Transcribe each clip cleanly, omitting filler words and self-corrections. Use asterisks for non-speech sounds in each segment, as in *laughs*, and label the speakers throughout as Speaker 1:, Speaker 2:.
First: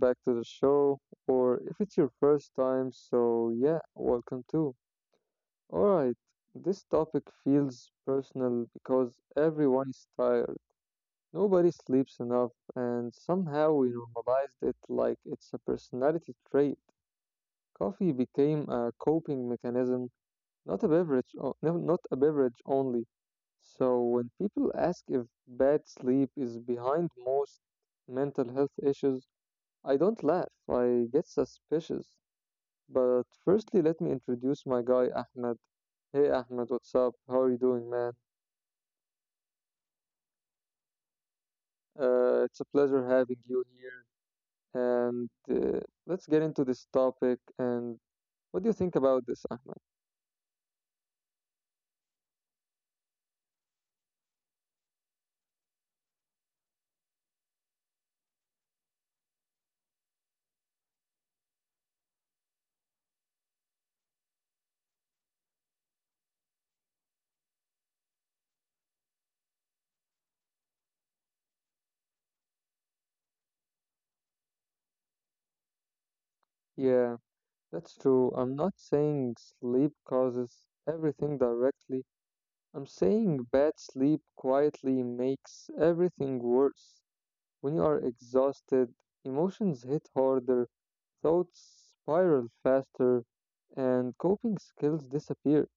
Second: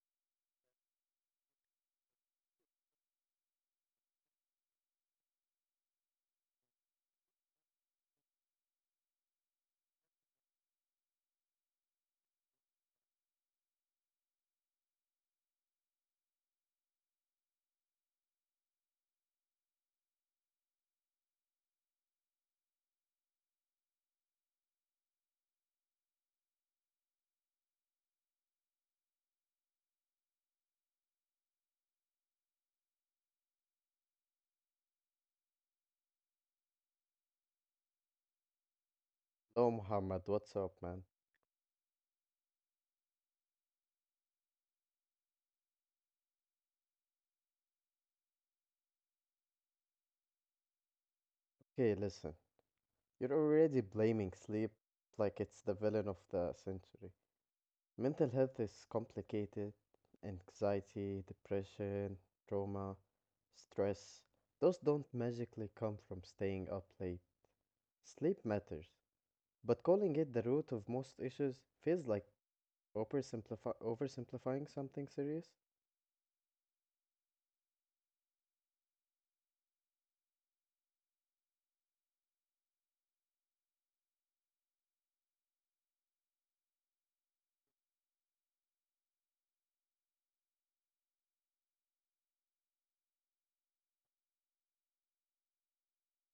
Speaker 1: back to the show. Or if it's your first time, welcome too. Alright, this topic feels personal because everyone is tired. Nobody sleeps enough, and somehow we normalized it like it's a personality trait. Coffee became a coping mechanism, not a beverage, not a beverage only. So when people ask if bad sleep is behind most mental health issues, I don't laugh, I get suspicious. But firstly, let me introduce my guy, Ahmed. Hey, Ahmed, what's up? How are you doing, man?
Speaker 2: Oh, Muhammad, what's up, man?
Speaker 1: It's a pleasure having you here. And let's get into this topic. And what do you think about this, Ahmed?
Speaker 2: Okay, listen. You're already blaming sleep like it's the villain of the century. Mental health is complicated. Anxiety, depression, trauma, stress. Those don't magically come from staying up late. Sleep matters. But calling it the root of most issues feels like oversimplifying something serious.
Speaker 1: Yeah, that's true. I'm not saying sleep causes everything directly, I'm saying bad sleep quietly makes everything worse. When you are exhausted, emotions hit harder, thoughts spiral faster, and coping skills disappear.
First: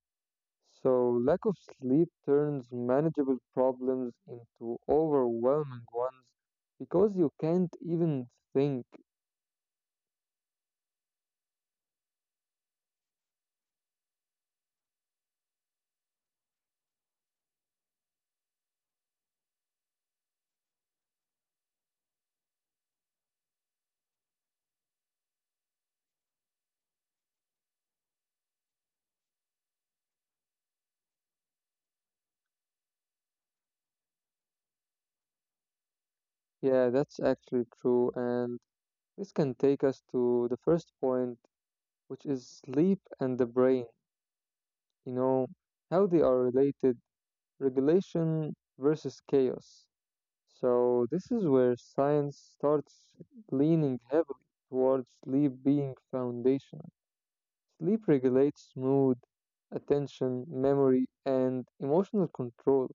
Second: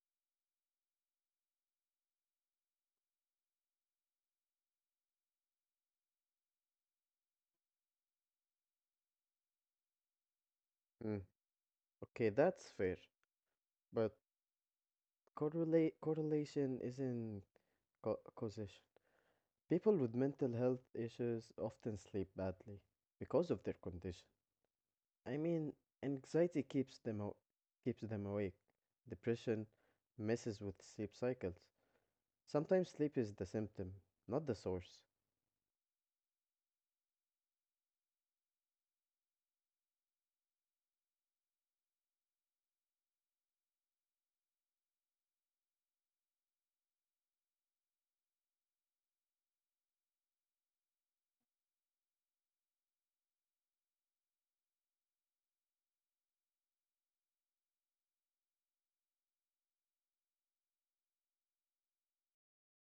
Speaker 1: So, lack of sleep turns manageable problems into overwhelming ones because you can't even think.
Speaker 2: Mm, okay, that's fair. But correlate correlation isn't causation. People with mental health issues often sleep badly because of their condition. I mean, anxiety keeps them awake. Depression messes with sleep cycles. Sometimes sleep is the symptom, not the source.
Speaker 1: Yeah, that's actually true. And this can take us to the first point, which is sleep and the brain. You know, how they are related, regulation versus chaos. So, this is where science starts leaning heavily towards sleep being foundational. Sleep regulates mood, attention, memory, and emotional control.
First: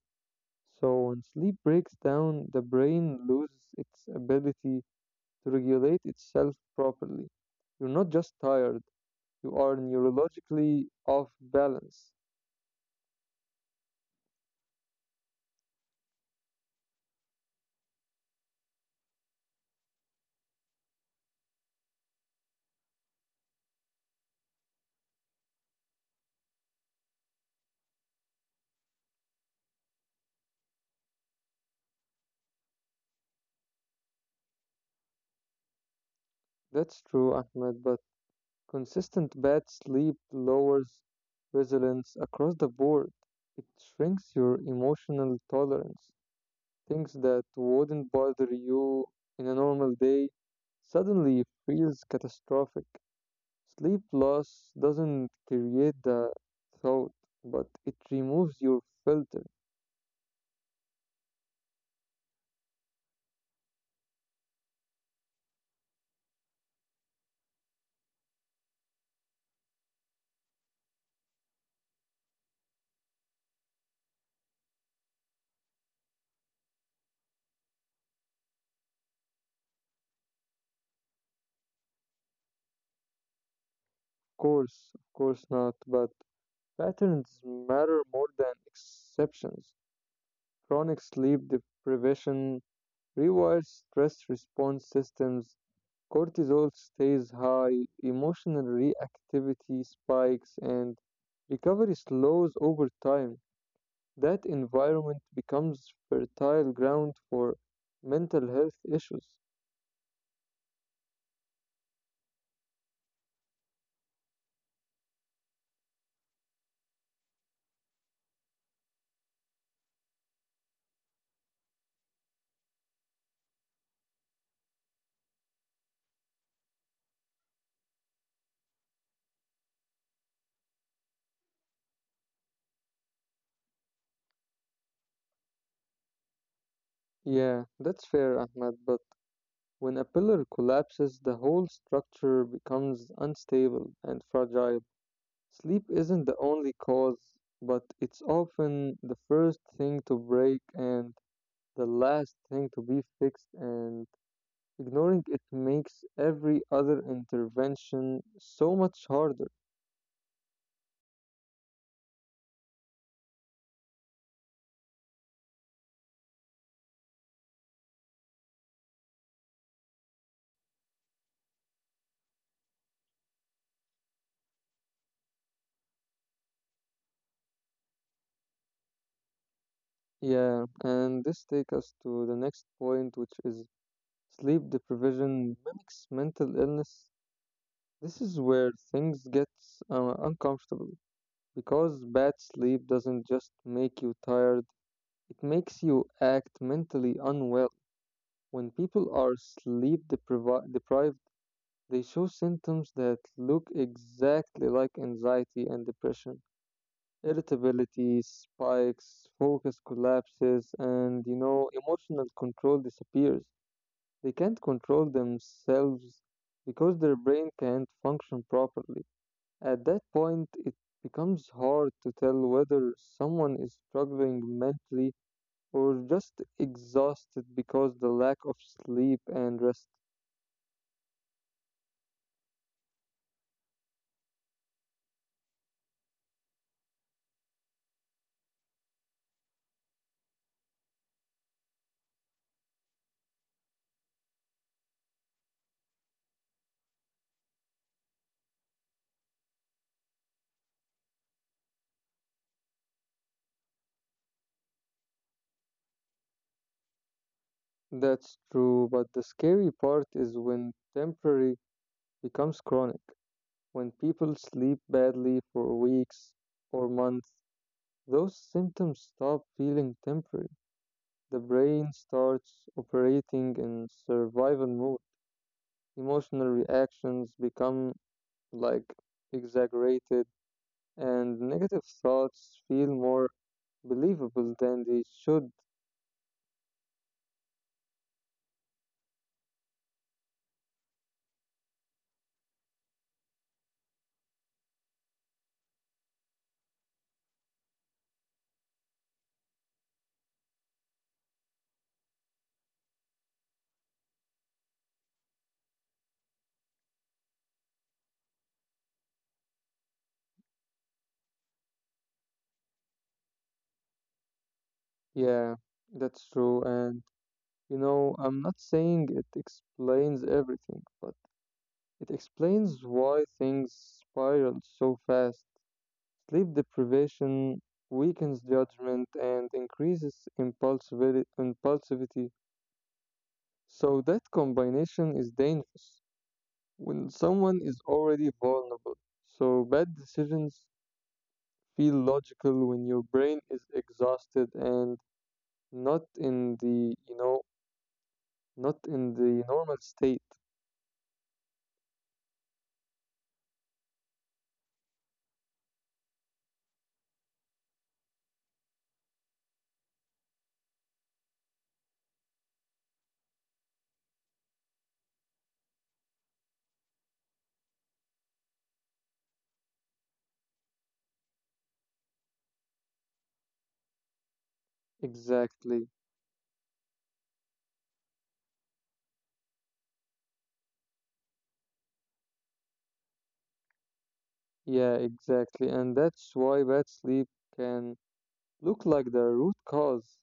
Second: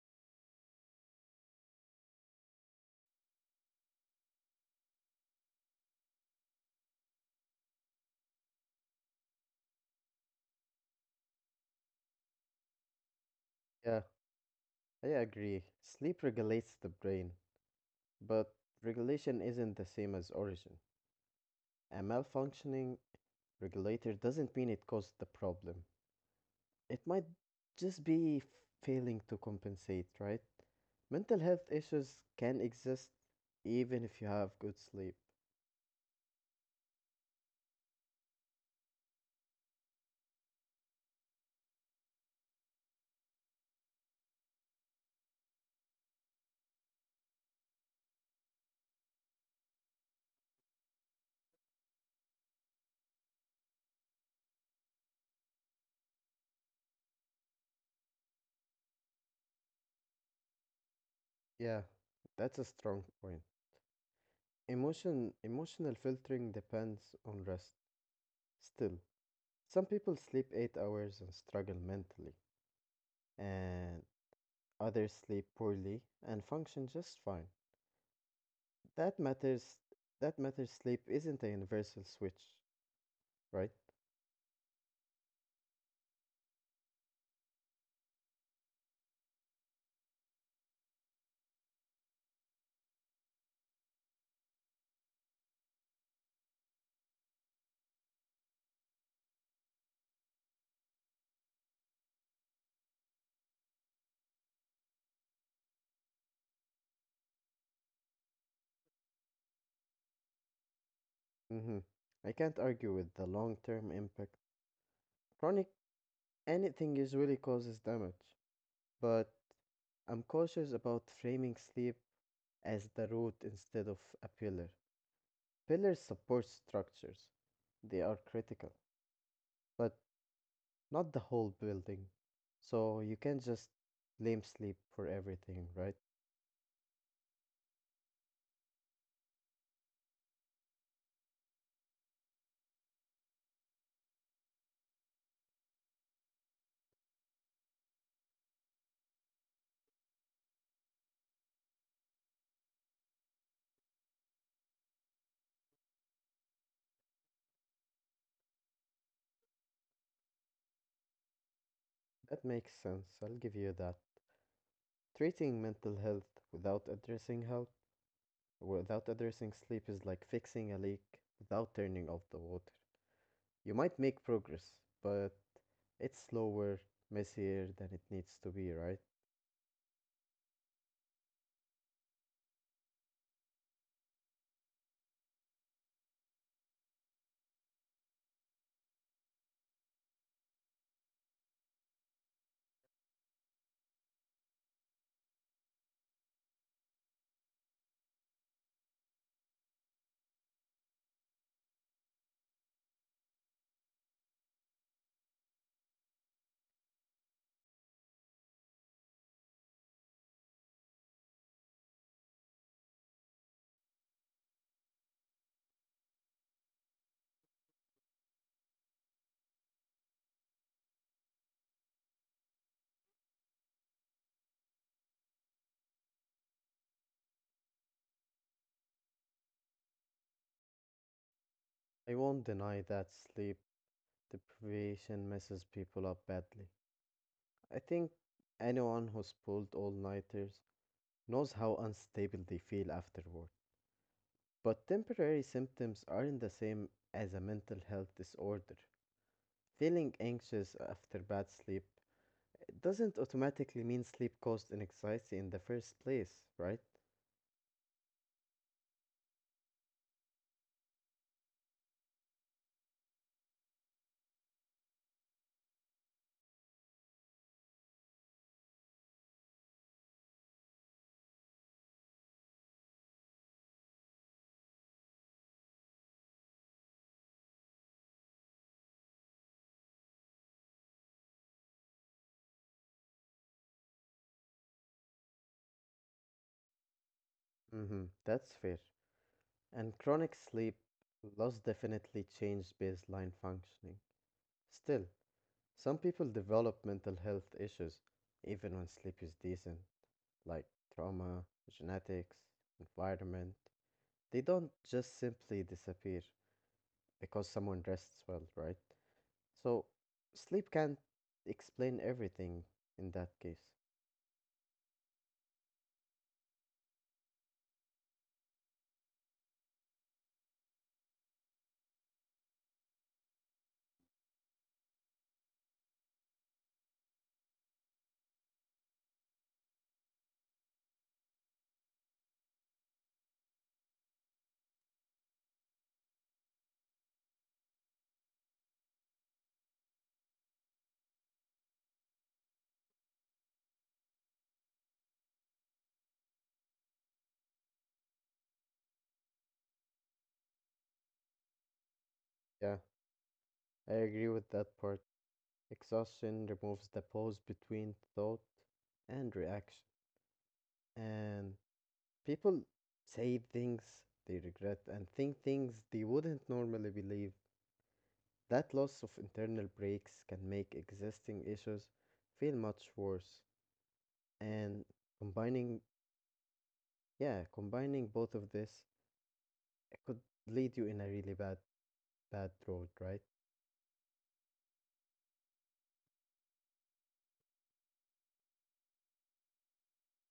Speaker 1: So, when sleep breaks down, the brain loses its ability to regulate itself properly. You're not just tired, you are neurologically off balance.
Speaker 2: Yeah, I agree. Sleep regulates the brain, but regulation isn't the same as origin. A malfunctioning regulator doesn't mean it caused the problem. It might just be failing to compensate, right? Mental health issues can exist even if you have good sleep.
Speaker 1: That's true, Ahmed, but consistent bad sleep lowers resilience across the board. It shrinks your emotional tolerance. Things that wouldn't bother you in a normal day suddenly feels catastrophic. Sleep loss doesn't create the thought, but it removes your filter.
Speaker 2: Yeah, that's a strong point. Emotional filtering depends on rest. Still, some people sleep 8 hours and struggle mentally, and others sleep poorly and function just fine. That matters that matters, sleep isn't a universal switch, right?
Speaker 1: Of course not, but patterns matter more than exceptions. Chronic sleep deprivation rewired stress response systems, cortisol stays high, emotional reactivity spikes, and recovery slows over time. That environment becomes fertile ground for mental health issues.
Speaker 2: Mhm. I can't argue with the long-term impact. Chronic anything usually causes damage, but I'm cautious about framing sleep as the root instead of a pillar. Pillars support structures, they are critical, but not the whole building. So you can't just blame sleep for everything, right?
Speaker 1: Yeah, that's fair, Ahmed, but when a pillar collapses, the whole structure becomes unstable and fragile. Sleep isn't the only cause, but it's often the first thing to break, and the last thing to be fixed, and ignoring it makes every other intervention so much harder.
Speaker 2: That makes sense. I'll give you that. Treating mental health without addressing sleep is like fixing a leak without turning off the water. You might make progress, but it's slower, messier than it needs to be, right?
Speaker 1: Yeah, and this takes us to the next point, which is sleep deprivation mimics mental illness. This is where things get uncomfortable because bad sleep doesn't just make you tired, it makes you act mentally unwell. When people are deprived, they show symptoms that look exactly like anxiety and depression. Irritability spikes, focus collapses, and emotional control disappears. They can't control themselves because their brain can't function properly. At that point, it becomes hard to tell whether someone is struggling mentally or just exhausted because the lack of sleep and rest.
Speaker 2: I won't deny that sleep deprivation messes people up badly. I think anyone who's pulled all nighters knows how unstable they feel afterward. But temporary symptoms aren't the same as a mental health disorder. Feeling anxious after bad sleep doesn't automatically mean sleep caused anxiety in the first place, right?
Speaker 1: That's true, but the scary part is when temporary becomes chronic, when people sleep badly for weeks or months, those symptoms stop feeling temporary. The brain starts operating in survival mode. Emotional reactions become like exaggerated, and negative thoughts feel more believable than they should.
Speaker 2: Mm-hmm, that's fair. And chronic sleep loss definitely changed baseline functioning. Still, some people develop mental health issues even when sleep is decent, like trauma, genetics, environment. They don't just simply disappear because someone rests well, right? So, sleep can't explain everything in that case.
Speaker 1: Yeah, that's true. I'm not saying it explains everything, but it explains why things spiral so fast. Sleep deprivation weakens judgment and increases impulsivity. So that combination is dangerous when someone is already vulnerable. So bad decisions feel logical when your brain is exhausted and not in the, you know, not in the normal state.
Speaker 2: Yeah, I agree with that part. Exhaustion removes the pause between thought and reaction. And people say things they regret and think things they wouldn't normally believe. That loss of internal breaks can make existing issues feel much worse. And combining,
Speaker 1: Exactly.
Speaker 2: yeah, combining both of this, it could lead you in a really bad, bad road, right?
Speaker 1: Yeah, exactly. And that's why bad sleep can look like the root cause.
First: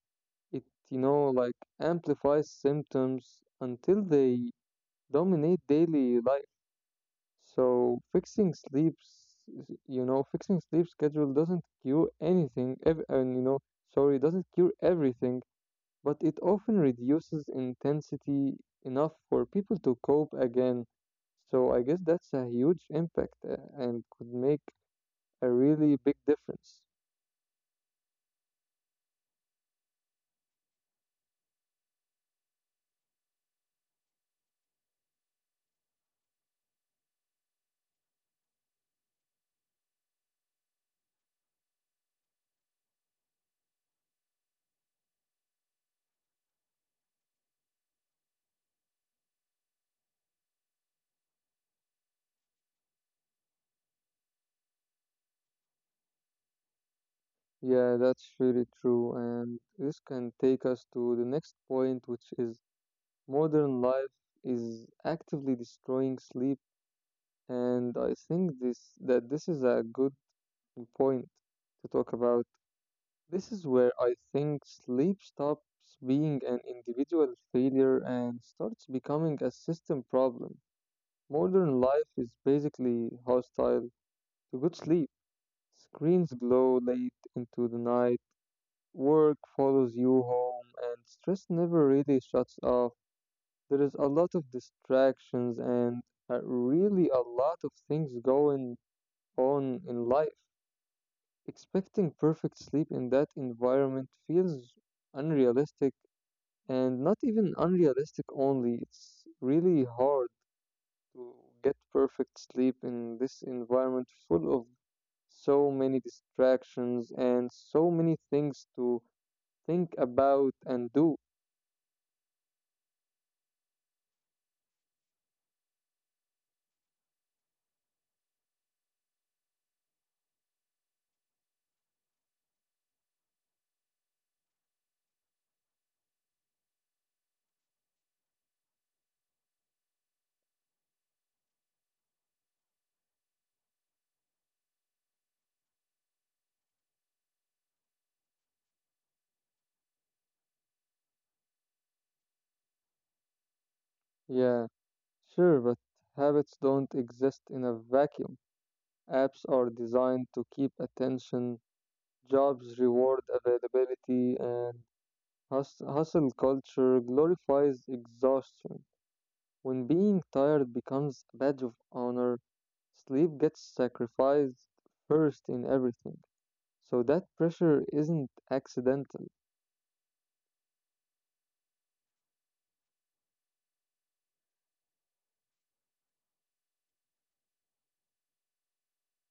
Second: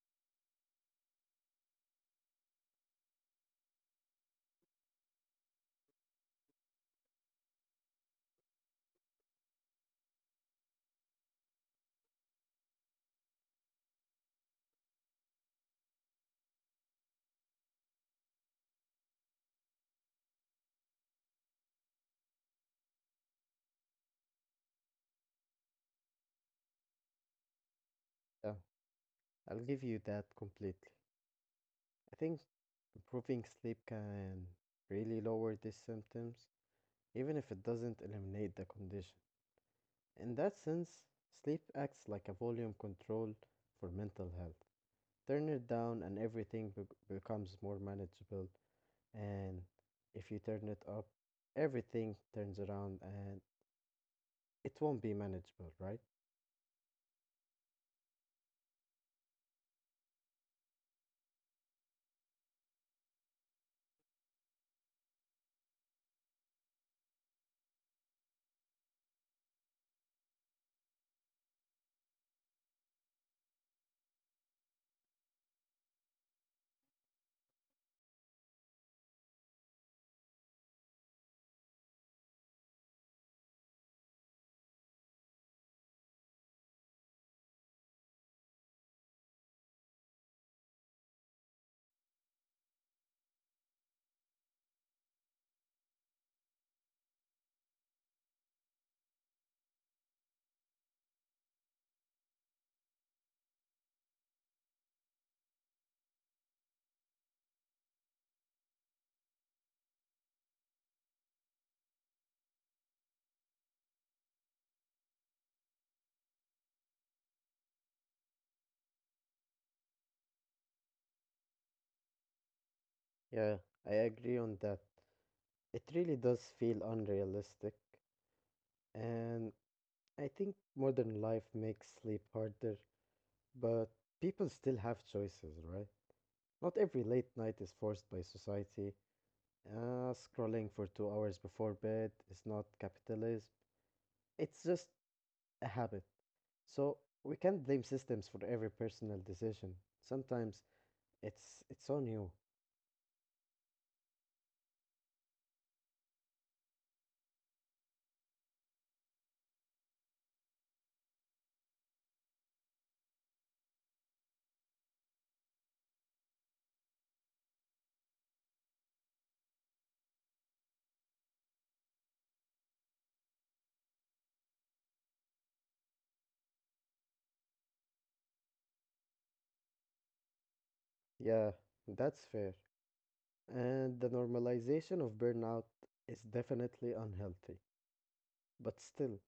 Speaker 1: It, you know, like amplifies symptoms until they dominate daily life. So fixing sleep schedule doesn't cure anything, ev- and you know, sorry, doesn't cure everything, but it often reduces intensity enough for people to cope again. So I guess that's a huge impact and could make a really big difference.
Speaker 2: Yeah, I'll give you that completely. I think improving sleep can really lower these symptoms, even if it doesn't eliminate the condition. In that sense, sleep acts like a volume control for mental health. Turn it down and everything becomes more manageable, and if you turn it up, everything turns around and it won't be manageable, right?
Speaker 1: Yeah, that's really true. And this can take us to the next point, which is modern life is actively destroying sleep. And I think this is a good point to talk about. This is where I think sleep stops being an individual failure and starts becoming a system problem. Modern life is basically hostile to good sleep. Screens glow late into the night. Work follows you home, and stress never really shuts off. There is a lot of distractions and really a lot of things going on in life. Expecting perfect sleep in that environment feels unrealistic, and not even unrealistic only. It's really hard to get perfect sleep in this environment full of so many distractions and so many things to think about and do.
Speaker 2: Yeah, I agree on that. It really does feel unrealistic, and I think modern life makes sleep harder, but people still have choices, right? Not every late night is forced by society. Scrolling for 2 hours before bed is not capitalism. It's just a habit. So we can't blame systems for every personal decision. Sometimes it's on you.
Speaker 1: Yeah. Sure, but habits don't exist in a vacuum. Apps are designed to keep attention, jobs reward availability, and hustle culture glorifies exhaustion. When being tired becomes a badge of honor, sleep gets sacrificed first in everything. So that pressure isn't accidental.
Speaker 2: Yeah, that's fair. And the normalization of burnout is definitely unhealthy. But still,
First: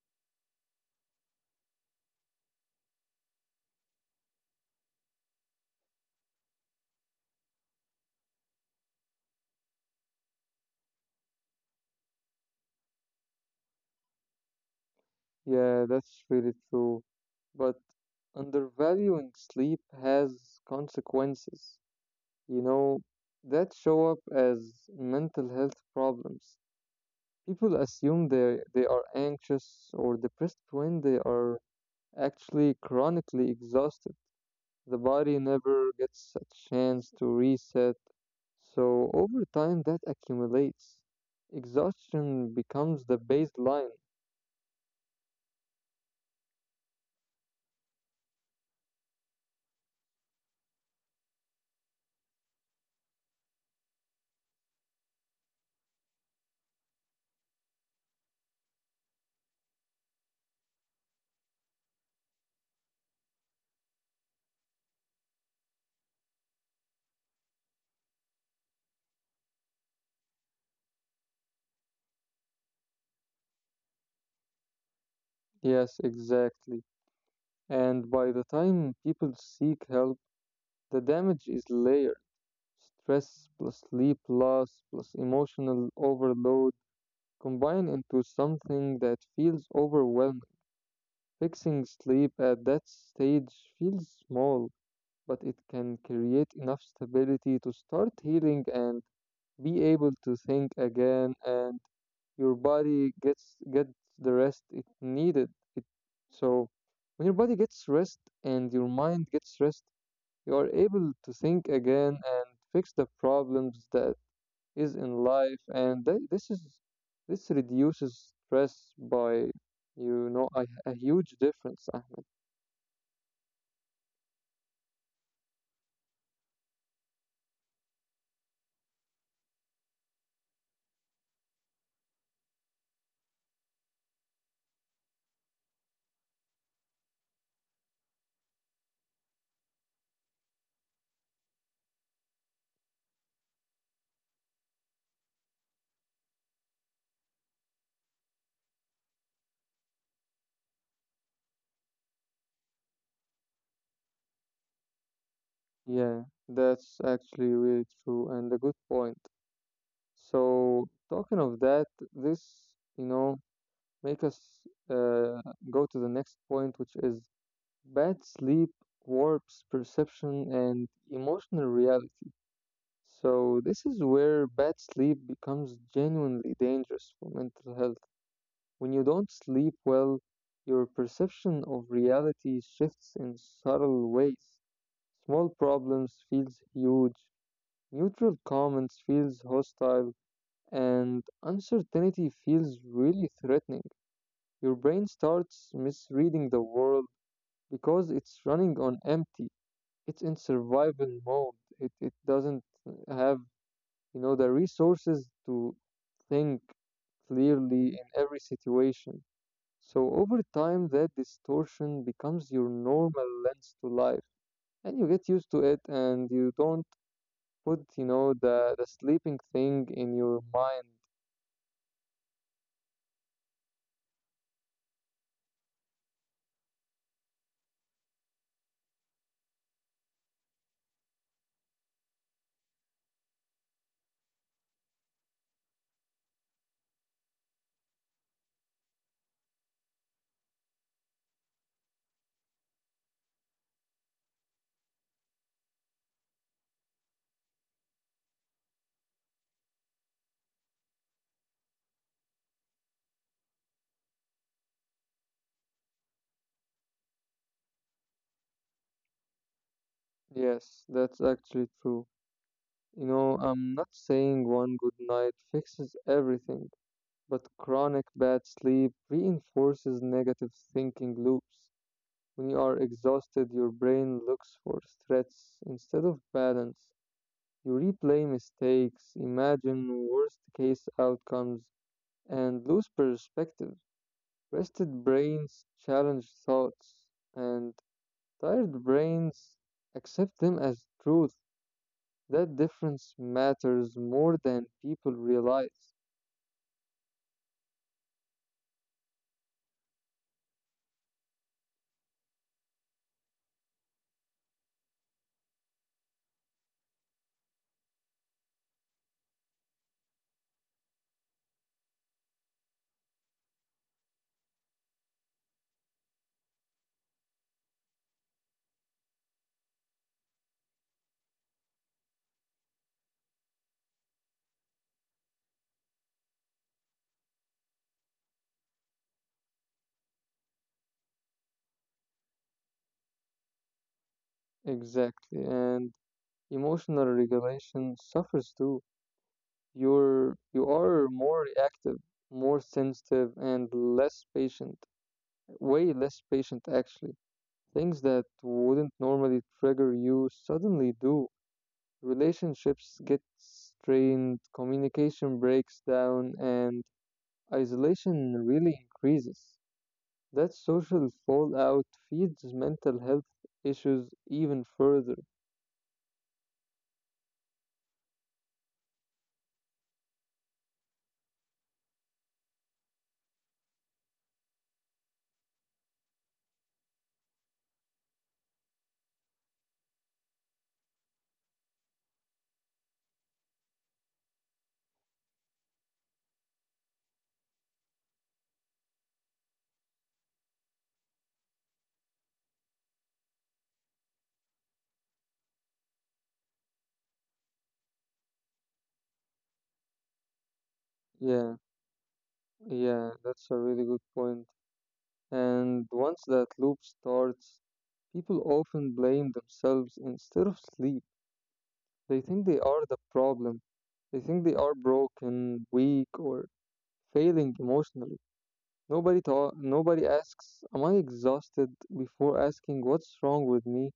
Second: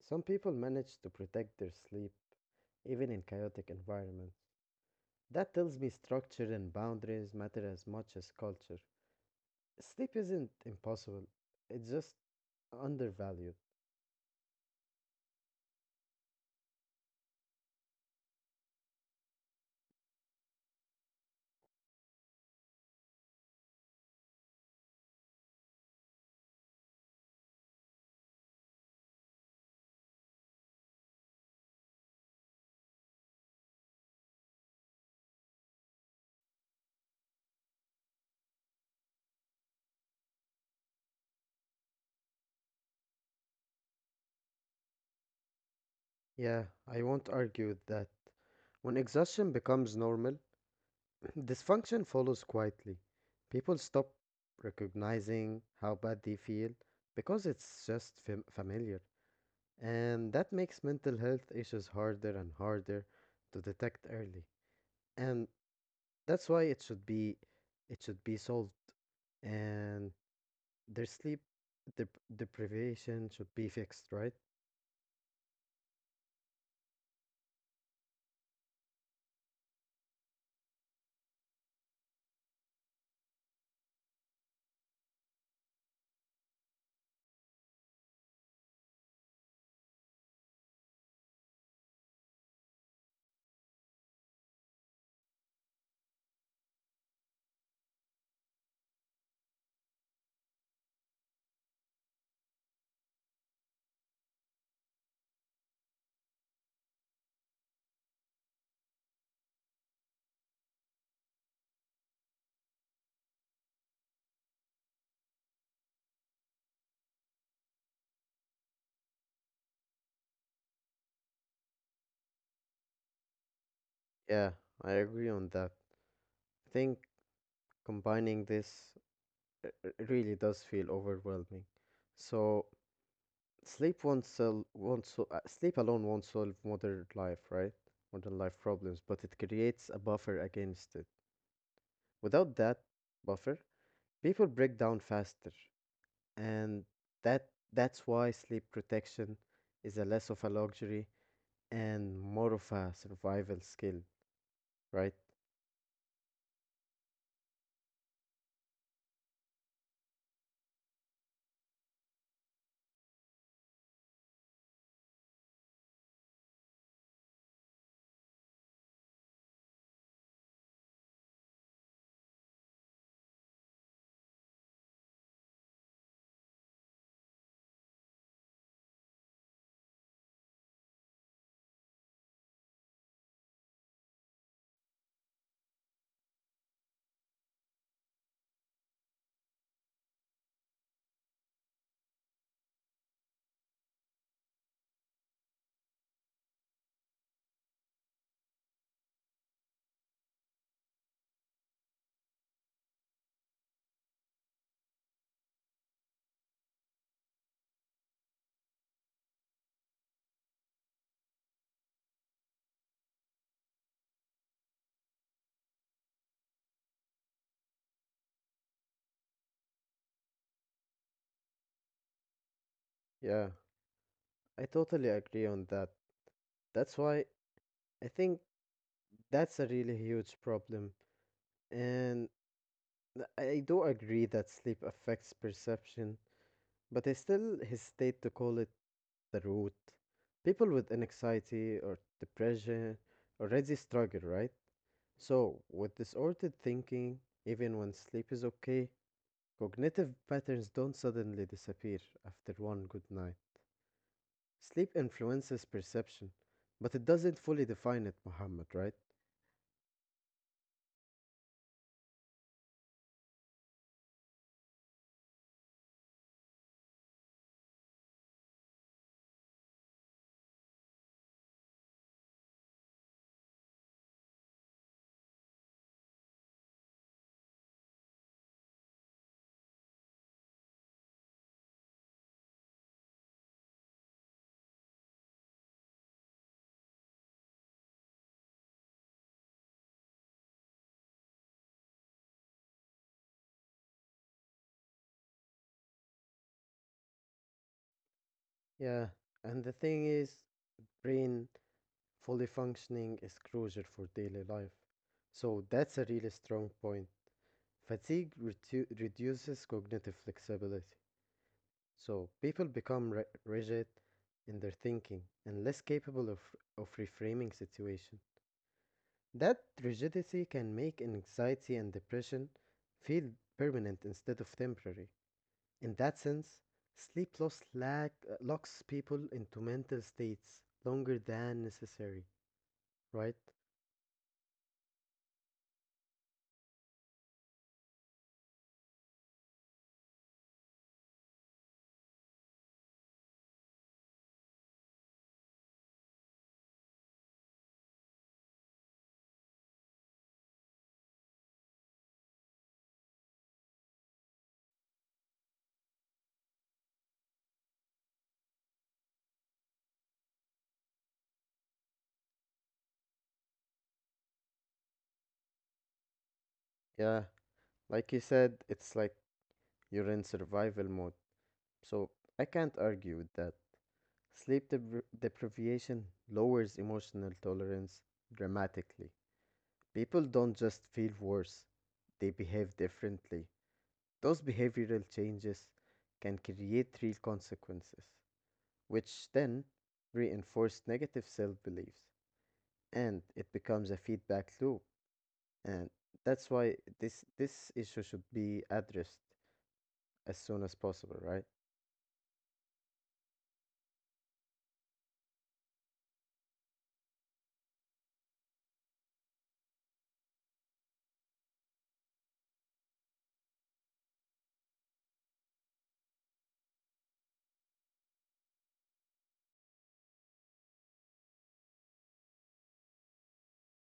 Speaker 2: some people manage to protect their sleep even in chaotic environments. That tells me structure and boundaries matter as much as culture. Sleep isn't impossible. It just undervalued.
Speaker 1: Yeah, that's really true. But undervaluing sleep has consequences, you know, that show up as mental health problems. People assume they are anxious or depressed when they are actually chronically exhausted. The body never gets a chance to reset, so over time that accumulates. Exhaustion becomes the baseline.
Speaker 2: Yeah, I won't argue with that. When exhaustion becomes normal, *clears throat* dysfunction follows quietly. People stop recognizing how bad they feel because it's just familiar. And that makes mental health issues harder and harder to detect early. And that's why it should be solved, and their sleep dep- deprivation should be fixed, right?
Speaker 1: Yes, exactly. And by the time people seek help, the damage is layered. Stress plus sleep loss plus emotional overload combine into something that feels overwhelming. Fixing sleep at that stage feels small, but it can create enough stability to start healing and be able to think again and your body gets the rest it needed. It, so when your body gets rest and your mind gets rest, you are able to think again and fix the problems that is in life and this is this reduces stress by a huge difference, Ahmed.
Speaker 2: Yeah, I agree on that. I think combining this really does feel overwhelming. So sleep alone won't solve modern life, right? Modern life problems, but it creates a buffer against it. Without that buffer, people break down faster, and that that's why sleep protection is a less of a luxury and more of a survival skill, right?
Speaker 1: Yeah, that's actually really true and a good point. So talking of that, this you know make us uh, go to the next point which is bad sleep warps perception and emotional reality. So this is where bad sleep becomes genuinely dangerous for mental health. When you don't sleep well, your perception of reality shifts in subtle ways. Small problems feels huge, neutral comments feels hostile, and uncertainty feels really threatening. Your brain starts misreading the world because it's running on empty. It's in survival mode. It doesn't have, the resources to think clearly in every situation. So over time, that distortion becomes your normal lens to life, and you get used to it, and you don't put, the sleeping thing in your mind.
Speaker 2: Yeah, I totally agree on that. That's why I think that's a really huge problem. And I do agree that sleep affects perception, but I still hesitate to call it the root. People with anxiety or depression already struggle, right? So, with disordered thinking, even when sleep is okay, cognitive patterns don't suddenly disappear after one good night. Sleep influences perception, but it doesn't fully define it, Muhammad, right?
Speaker 1: Yes, that's actually true. I'm not saying one good night fixes everything, but chronic bad sleep reinforces negative thinking loops. When you are exhausted, your brain looks for threats instead of balance. You replay mistakes, imagine worst case outcomes, and lose perspective. Rested brains challenge thoughts, and tired brains accept them as truth. That difference matters more than people realize.
Speaker 2: Yeah, and the thing is, brain fully functioning is crucial for daily life. So that's a really strong point. Reduces cognitive flexibility. So people become rigid in their thinking and less capable of reframing situation. That rigidity can make anxiety and depression feel permanent instead of temporary. In that sense, locks people into mental states longer than necessary, right?
Speaker 1: Exactly, and emotional regulation suffers too. You are more reactive, more sensitive, and less patient. Way less patient actually. Things that wouldn't normally trigger you suddenly do. Relationships get strained, communication breaks down, and isolation really increases. That social fallout feeds mental health issues even further.
Speaker 2: Yeah, like you said, it's like you're in survival mode, so I can't argue with that. Deprivation lowers emotional tolerance dramatically. People don't just feel worse, they behave differently. Those behavioral changes can create real consequences, which then reinforce negative self beliefs, and it becomes a feedback loop. And that's why this issue should be addressed as soon as possible, right?
Speaker 1: Yeah, yeah, that's a really good point. And once that loop starts, people often blame themselves instead of sleep. They think they are the problem. They think they are broken, weak, or failing emotionally. Nobody asks, "Am I exhausted?" before asking, "What's wrong with me?"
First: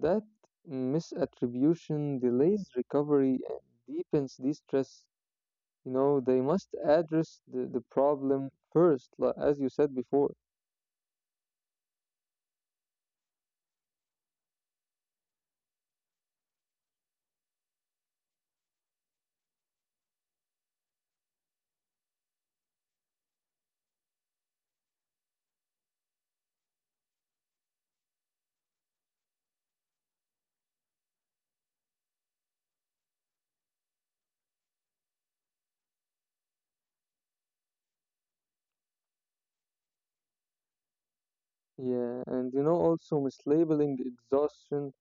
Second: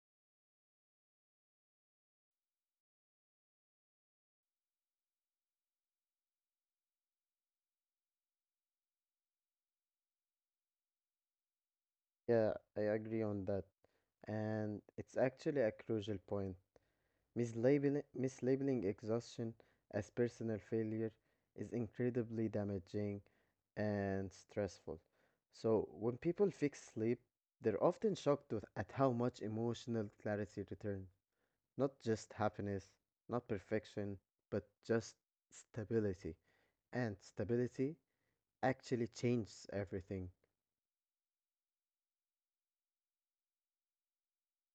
Speaker 1: That misattribution delays recovery and deepens distress. You know, they must address the problem first, as you said before.
Speaker 2: Yeah, I agree on that. And it's actually a crucial point. Mislabeling exhaustion as personal failure is incredibly damaging and stressful. So, when people fix sleep, they're often at how much emotional clarity returns. Not just happiness, not perfection, but just stability. And stability actually changes everything.
Speaker 1: Yeah, and also mislabeling exhaustion,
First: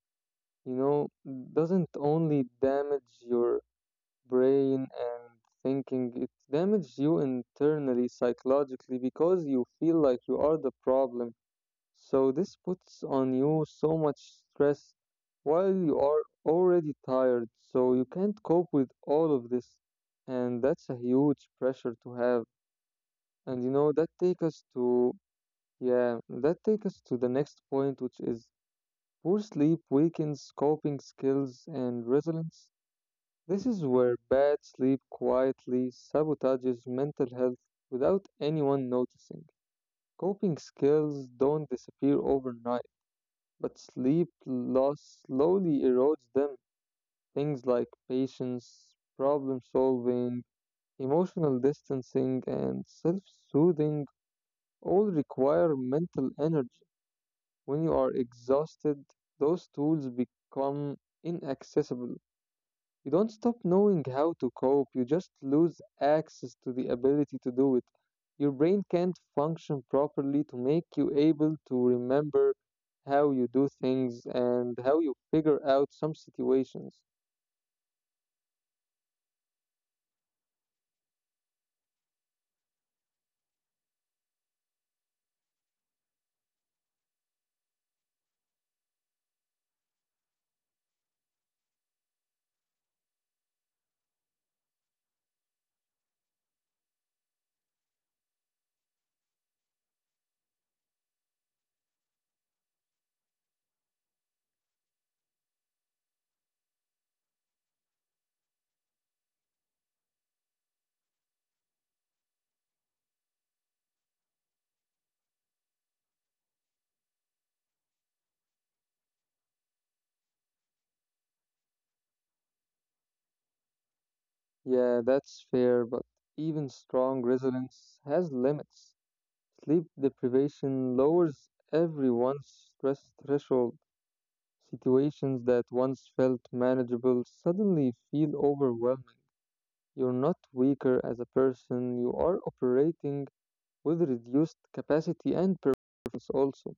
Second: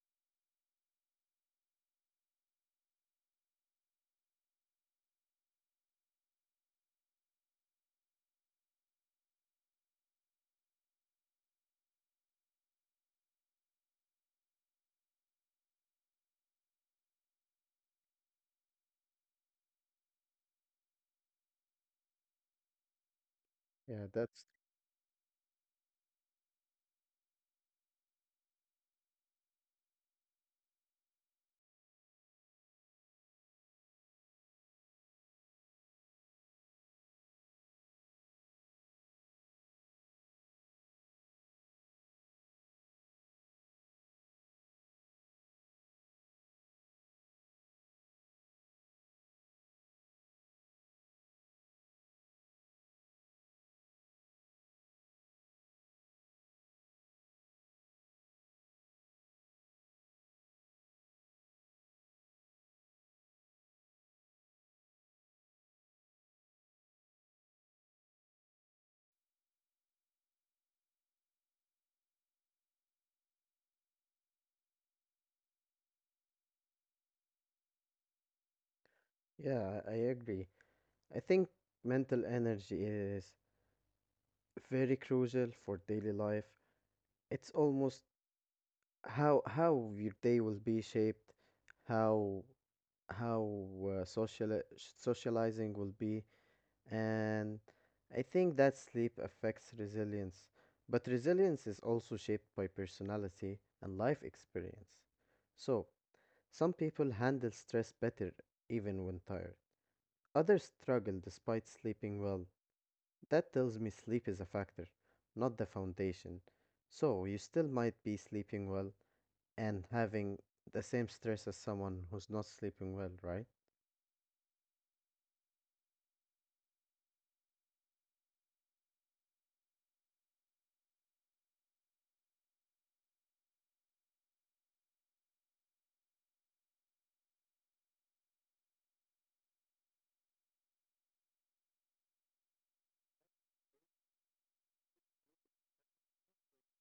Speaker 1: you know, doesn't only damage your brain and thinking, it damages you internally psychologically because you feel like you are the problem, so this puts on you so much stress while you are already tired, so you can't cope with all of this, and that's a huge pressure to have. and you
Speaker 2: Yeah,
Speaker 1: know that
Speaker 2: that's,
Speaker 1: take us to yeah that take us to the next point, which is poor sleep weakens coping skills and resilience. This is where bad sleep quietly sabotages mental health without anyone noticing. Coping skills don't disappear overnight, but sleep loss slowly erodes them. Things like patience, problem solving, emotional distancing, and self soothing all require mental energy. When you are exhausted, those tools become inaccessible. You don't stop knowing how to cope, you just lose access to the ability to do it. Your brain can't function properly to make you able to remember how you do things and how you figure out some situations.
Speaker 2: yeah, I agree. I think mental energy is very crucial for daily life. It's almost how your day will be shaped, how how socializing will be, and I think that sleep affects resilience. But resilience is also shaped by personality and life experience. So, some people handle stress better even when tired. Others struggle despite sleeping well. That tells me sleep is a factor, not the foundation. So you still might be sleeping well and having the same stress as someone who's not sleeping well, right?
Speaker 1: Yeah, that's fair, but even strong resilience has limits. Sleep deprivation lowers everyone's stress threshold. Situations that once felt manageable suddenly feel overwhelming. You're not weaker as a person, you are operating with reduced capacity and performance also.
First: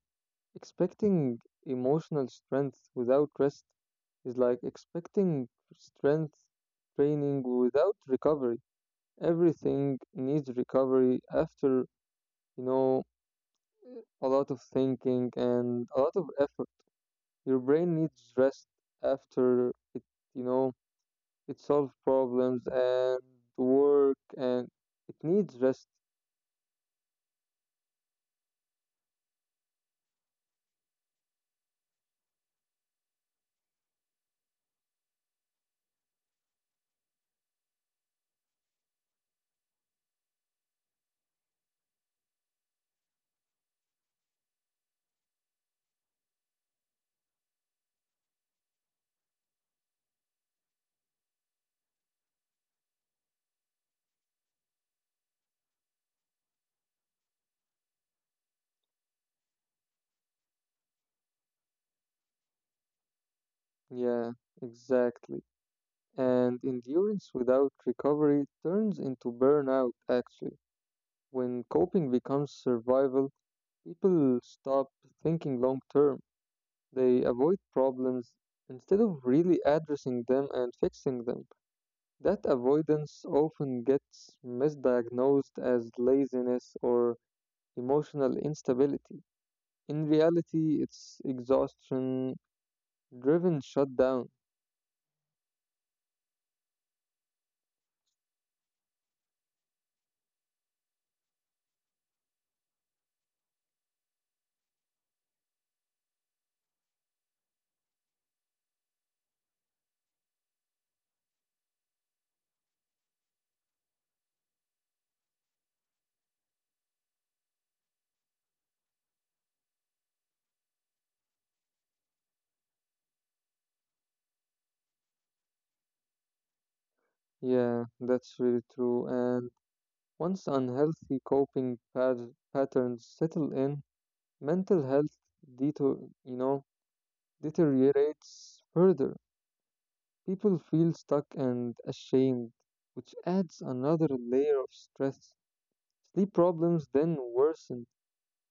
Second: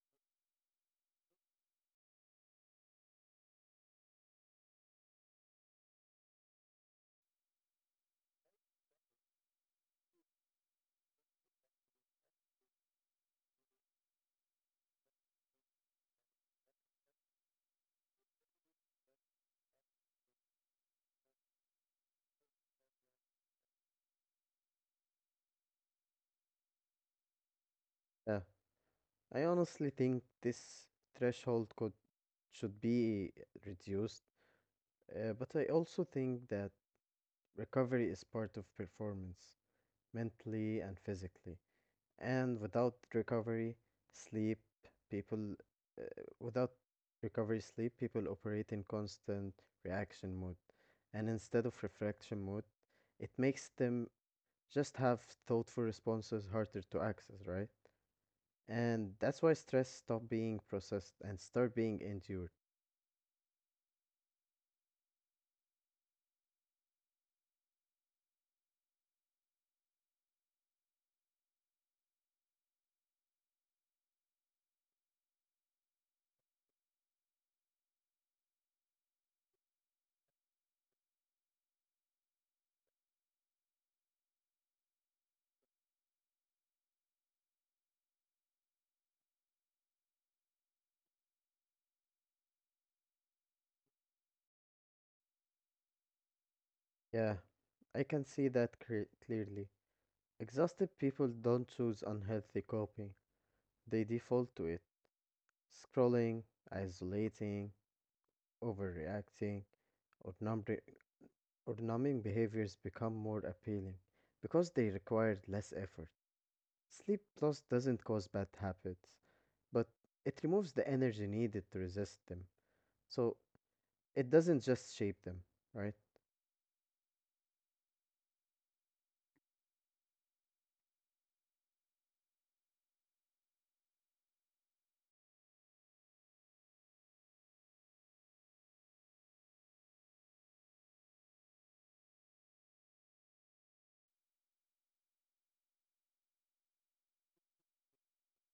Speaker 1: Expecting emotional strength without rest is like expecting strength training without recovery. Everything needs recovery after, you know, a lot of thinking and a lot of effort. Your brain needs rest after it, you know, it solves problems and work and it needs rest.
Speaker 2: Yeah. I honestly think this threshold could should be reduced, but I also think that recovery is part of performance, mentally and physically. And sleep people uh, without recovery sleep, people operate in constant reaction mode and instead of reflection mode. It makes them just have thoughtful responses harder to access, right? And that's why stress stop being processed and start being endured.
Speaker 1: Yeah, exactly. And endurance without recovery turns into burnout, actually. When coping becomes survival, people stop thinking long term. They avoid problems instead of really addressing them and fixing them. That avoidance often gets misdiagnosed as laziness or emotional instability. In reality, it's exhaustion driven shutdown.
Speaker 2: Yeah, I can see that clearly. Exhausted people don't choose unhealthy coping, they default to it. Scrolling, isolating, overreacting, or numbri- or numbing behaviors become more appealing because they require less effort. Sleep loss doesn't cause bad habits, but it removes the energy needed to resist them. So it doesn't just shape them, right?
Speaker 1: Yeah, that's really true. And once unhealthy coping patterns settle in, mental health deter- you know, deteriorates further. People feel stuck and ashamed, which adds another layer of stress. Sleep problems then worsen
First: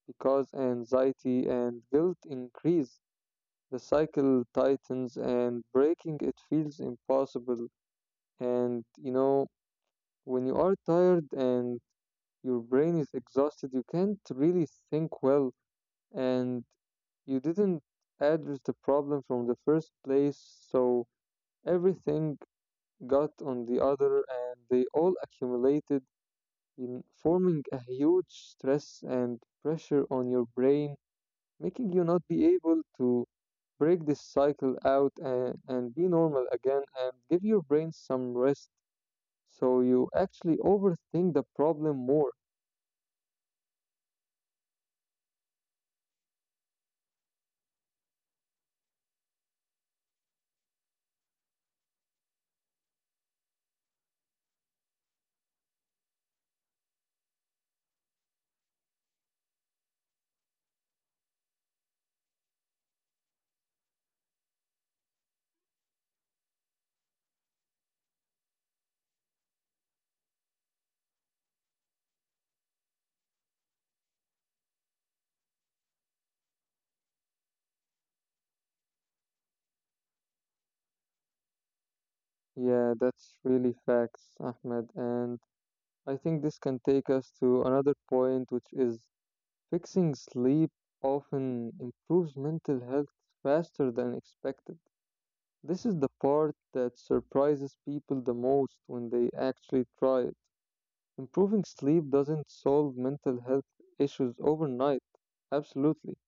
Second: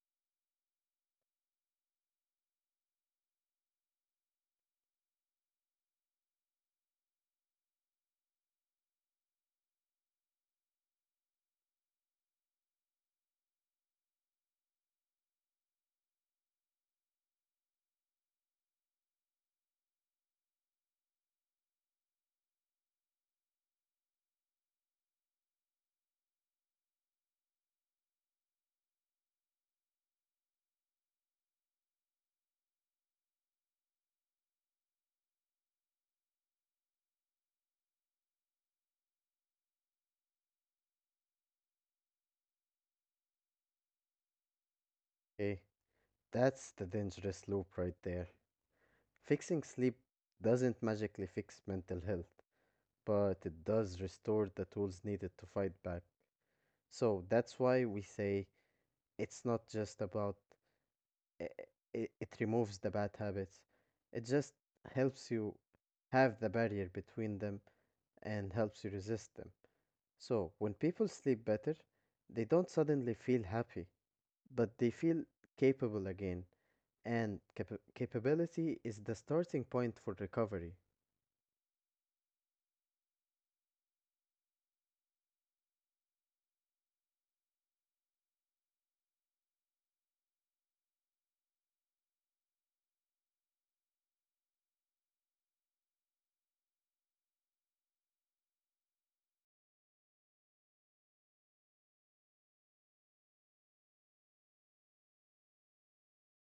Speaker 1: because anxiety and guilt increase. The cycle tightens and breaking it feels impossible. And you know, when you are tired and your brain is exhausted, you can't really think well and you didn't address the problem from the first place, so everything got on the other and they all accumulated in forming a huge stress and pressure on your brain, making you not be able to break this cycle out and be normal again and give your brain some rest so you actually overthink the problem more.
Speaker 2: Okay, that's the dangerous loop right there. Fixing sleep doesn't magically fix mental health, but it does restore the tools needed to fight back. So that's why we say it's not just about i- it removes the bad habits. It just helps you have the barrier between them and helps you resist them. So, when people sleep better, they don't suddenly feel happy, but they feel capable again. And capability is the starting point for recovery.
Speaker 1: Yeah, that's really facts, Ahmed. And I think this can take us to another point, which is fixing sleep often improves mental health faster than expected. This is the part that surprises people the most when they actually try it. Improving sleep doesn't solve mental health issues overnight, absolutely,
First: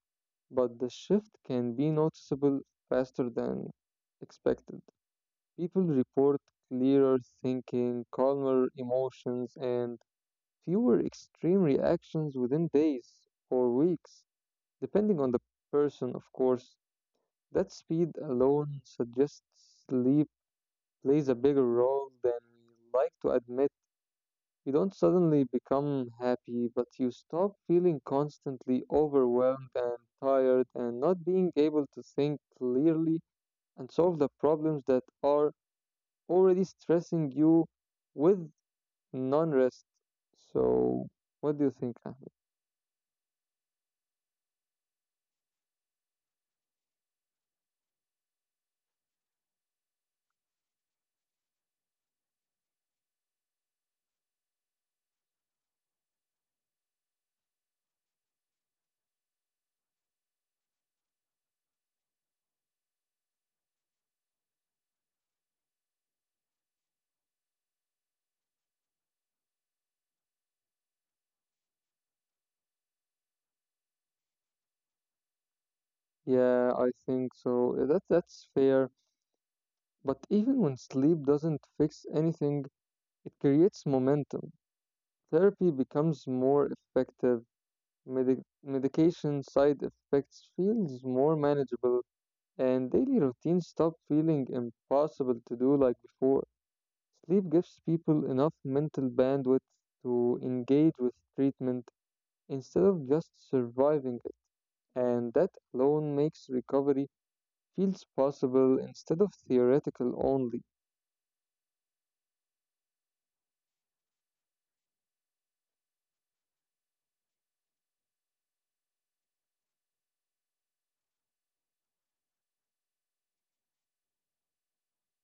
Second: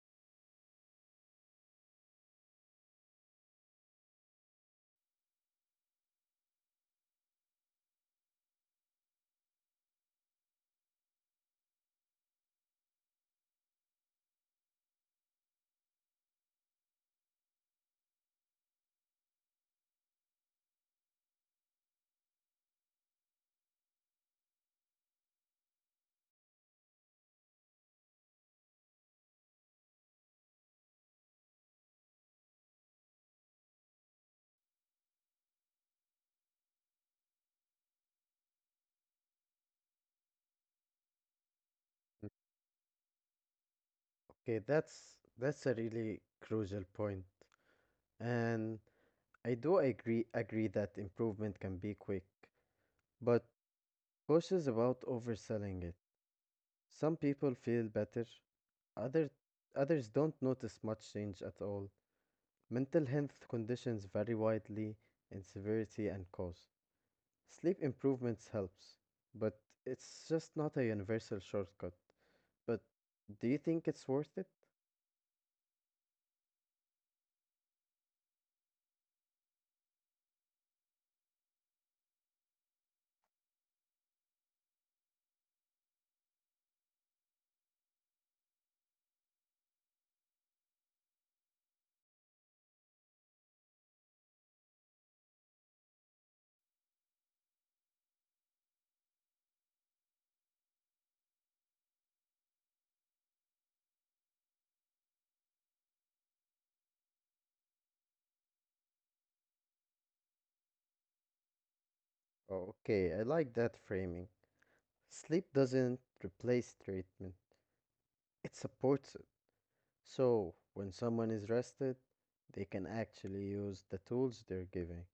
Speaker 1: but the shift can be noticeable faster than expected. People report clearer thinking, calmer emotions, and fewer extreme reactions within days or weeks, depending on the person, of course. That speed alone suggests sleep plays a bigger role than we like to admit. You don't suddenly become happy, but you stop feeling constantly overwhelmed and tired and not being able to think clearly and solve the problems that are already stressing you with non rest. So, what do you think, Ahmed?
Speaker 2: Okay, that's a really crucial point. And I do agree that improvement can be quick, but cautious about overselling it. Some people feel better, other, others don't notice much change at all. Mental health conditions vary widely in severity and cause. Sleep improvements helps, but it's just not a universal shortcut. But do you think it's worth it?
Speaker 1: Yeah, I think so. That's fair. But even when sleep doesn't fix anything, it creates momentum. Therapy becomes more effective. Medi Medication side effects feels more manageable, and daily routines stop feeling impossible to do like before. Sleep gives people enough mental bandwidth to engage with treatment instead of just surviving it, and that alone makes recovery feels possible instead of theoretical only.
Speaker 2: Okay, I like that framing. Sleep doesn't replace treatment, it supports it. So, when someone is rested, they can actually use the tools they're giving.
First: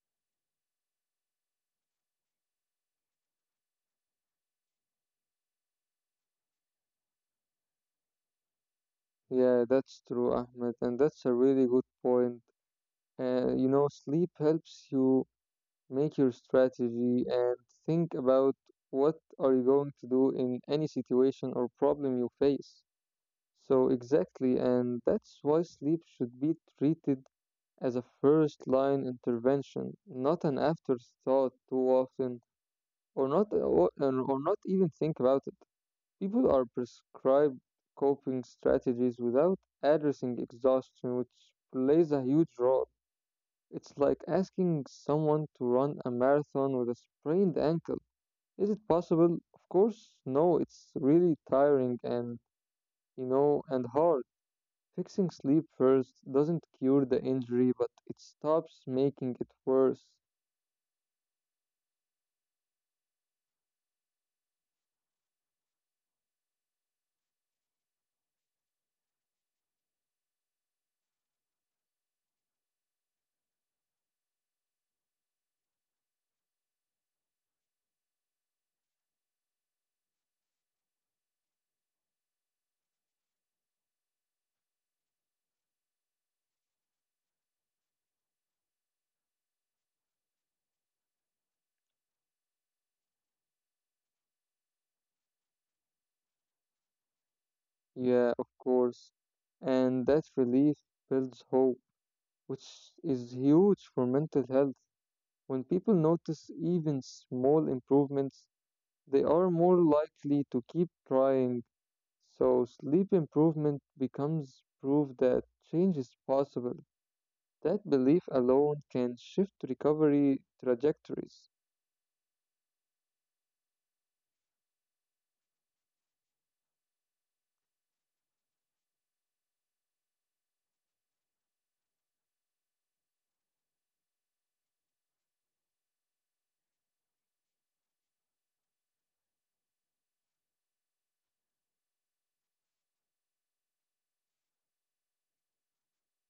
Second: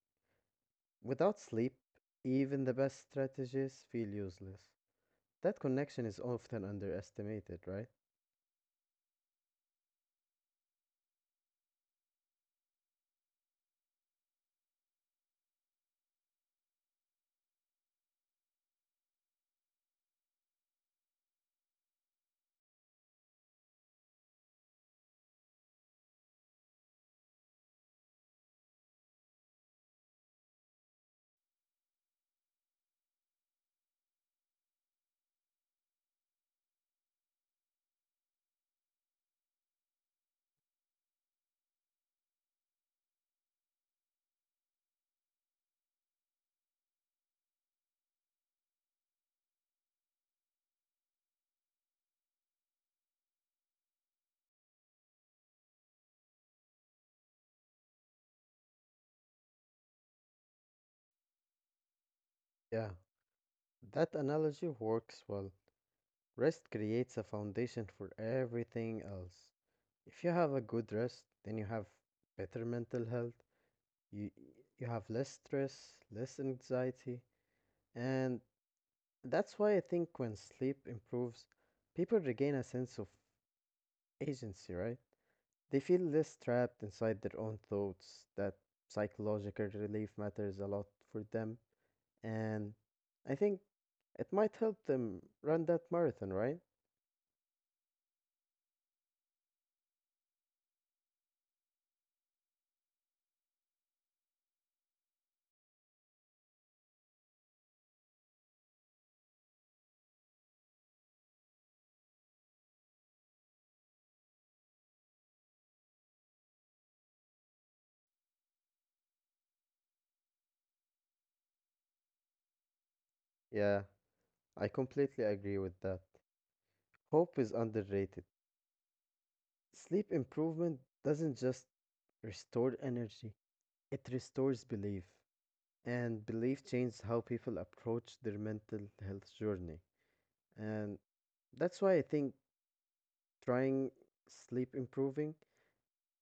Speaker 2: Without sleep, even the best strategies feel useless. That connection is often underestimated, right?
Speaker 1: Yeah, that's true, Ahmed, and that's a really good point. You know, sleep helps you make your strategy and think about what are you going to do in any situation or problem you face. So exactly, and that's why sleep should be treated as a first line intervention, not an afterthought too often, or not, or not even think about it. People are prescribed coping strategies without addressing exhaustion, which plays a huge role. It's like asking someone to run a marathon with a sprained ankle. Is it possible? Of course, no, it's really tiring and, you know, and hard. Fixing sleep first doesn't cure the injury, but it stops making it worse.
Speaker 2: Yeah, that analogy works well. Rest creates a foundation for everything else. If you have a good rest, then you have better mental health, you, you have less stress, less anxiety, and that's why I think when sleep improves, people regain a sense of agency, right? They feel less trapped inside their own thoughts. That psychological relief matters a lot for them. And I think it might help them run that marathon, right?
Speaker 1: Yeah, of course. And that relief builds hope, which is huge for mental health. When people notice even small improvements, they are more likely to keep trying, so sleep improvement becomes proof that change is possible. That belief alone can shift recovery trajectories.
Speaker 2: Yeah, I completely agree with that. Hope is underrated. Sleep improvement doesn't just restore energy, it restores belief. And belief changes how people approach their mental health journey. And that's why I think trying sleep improving,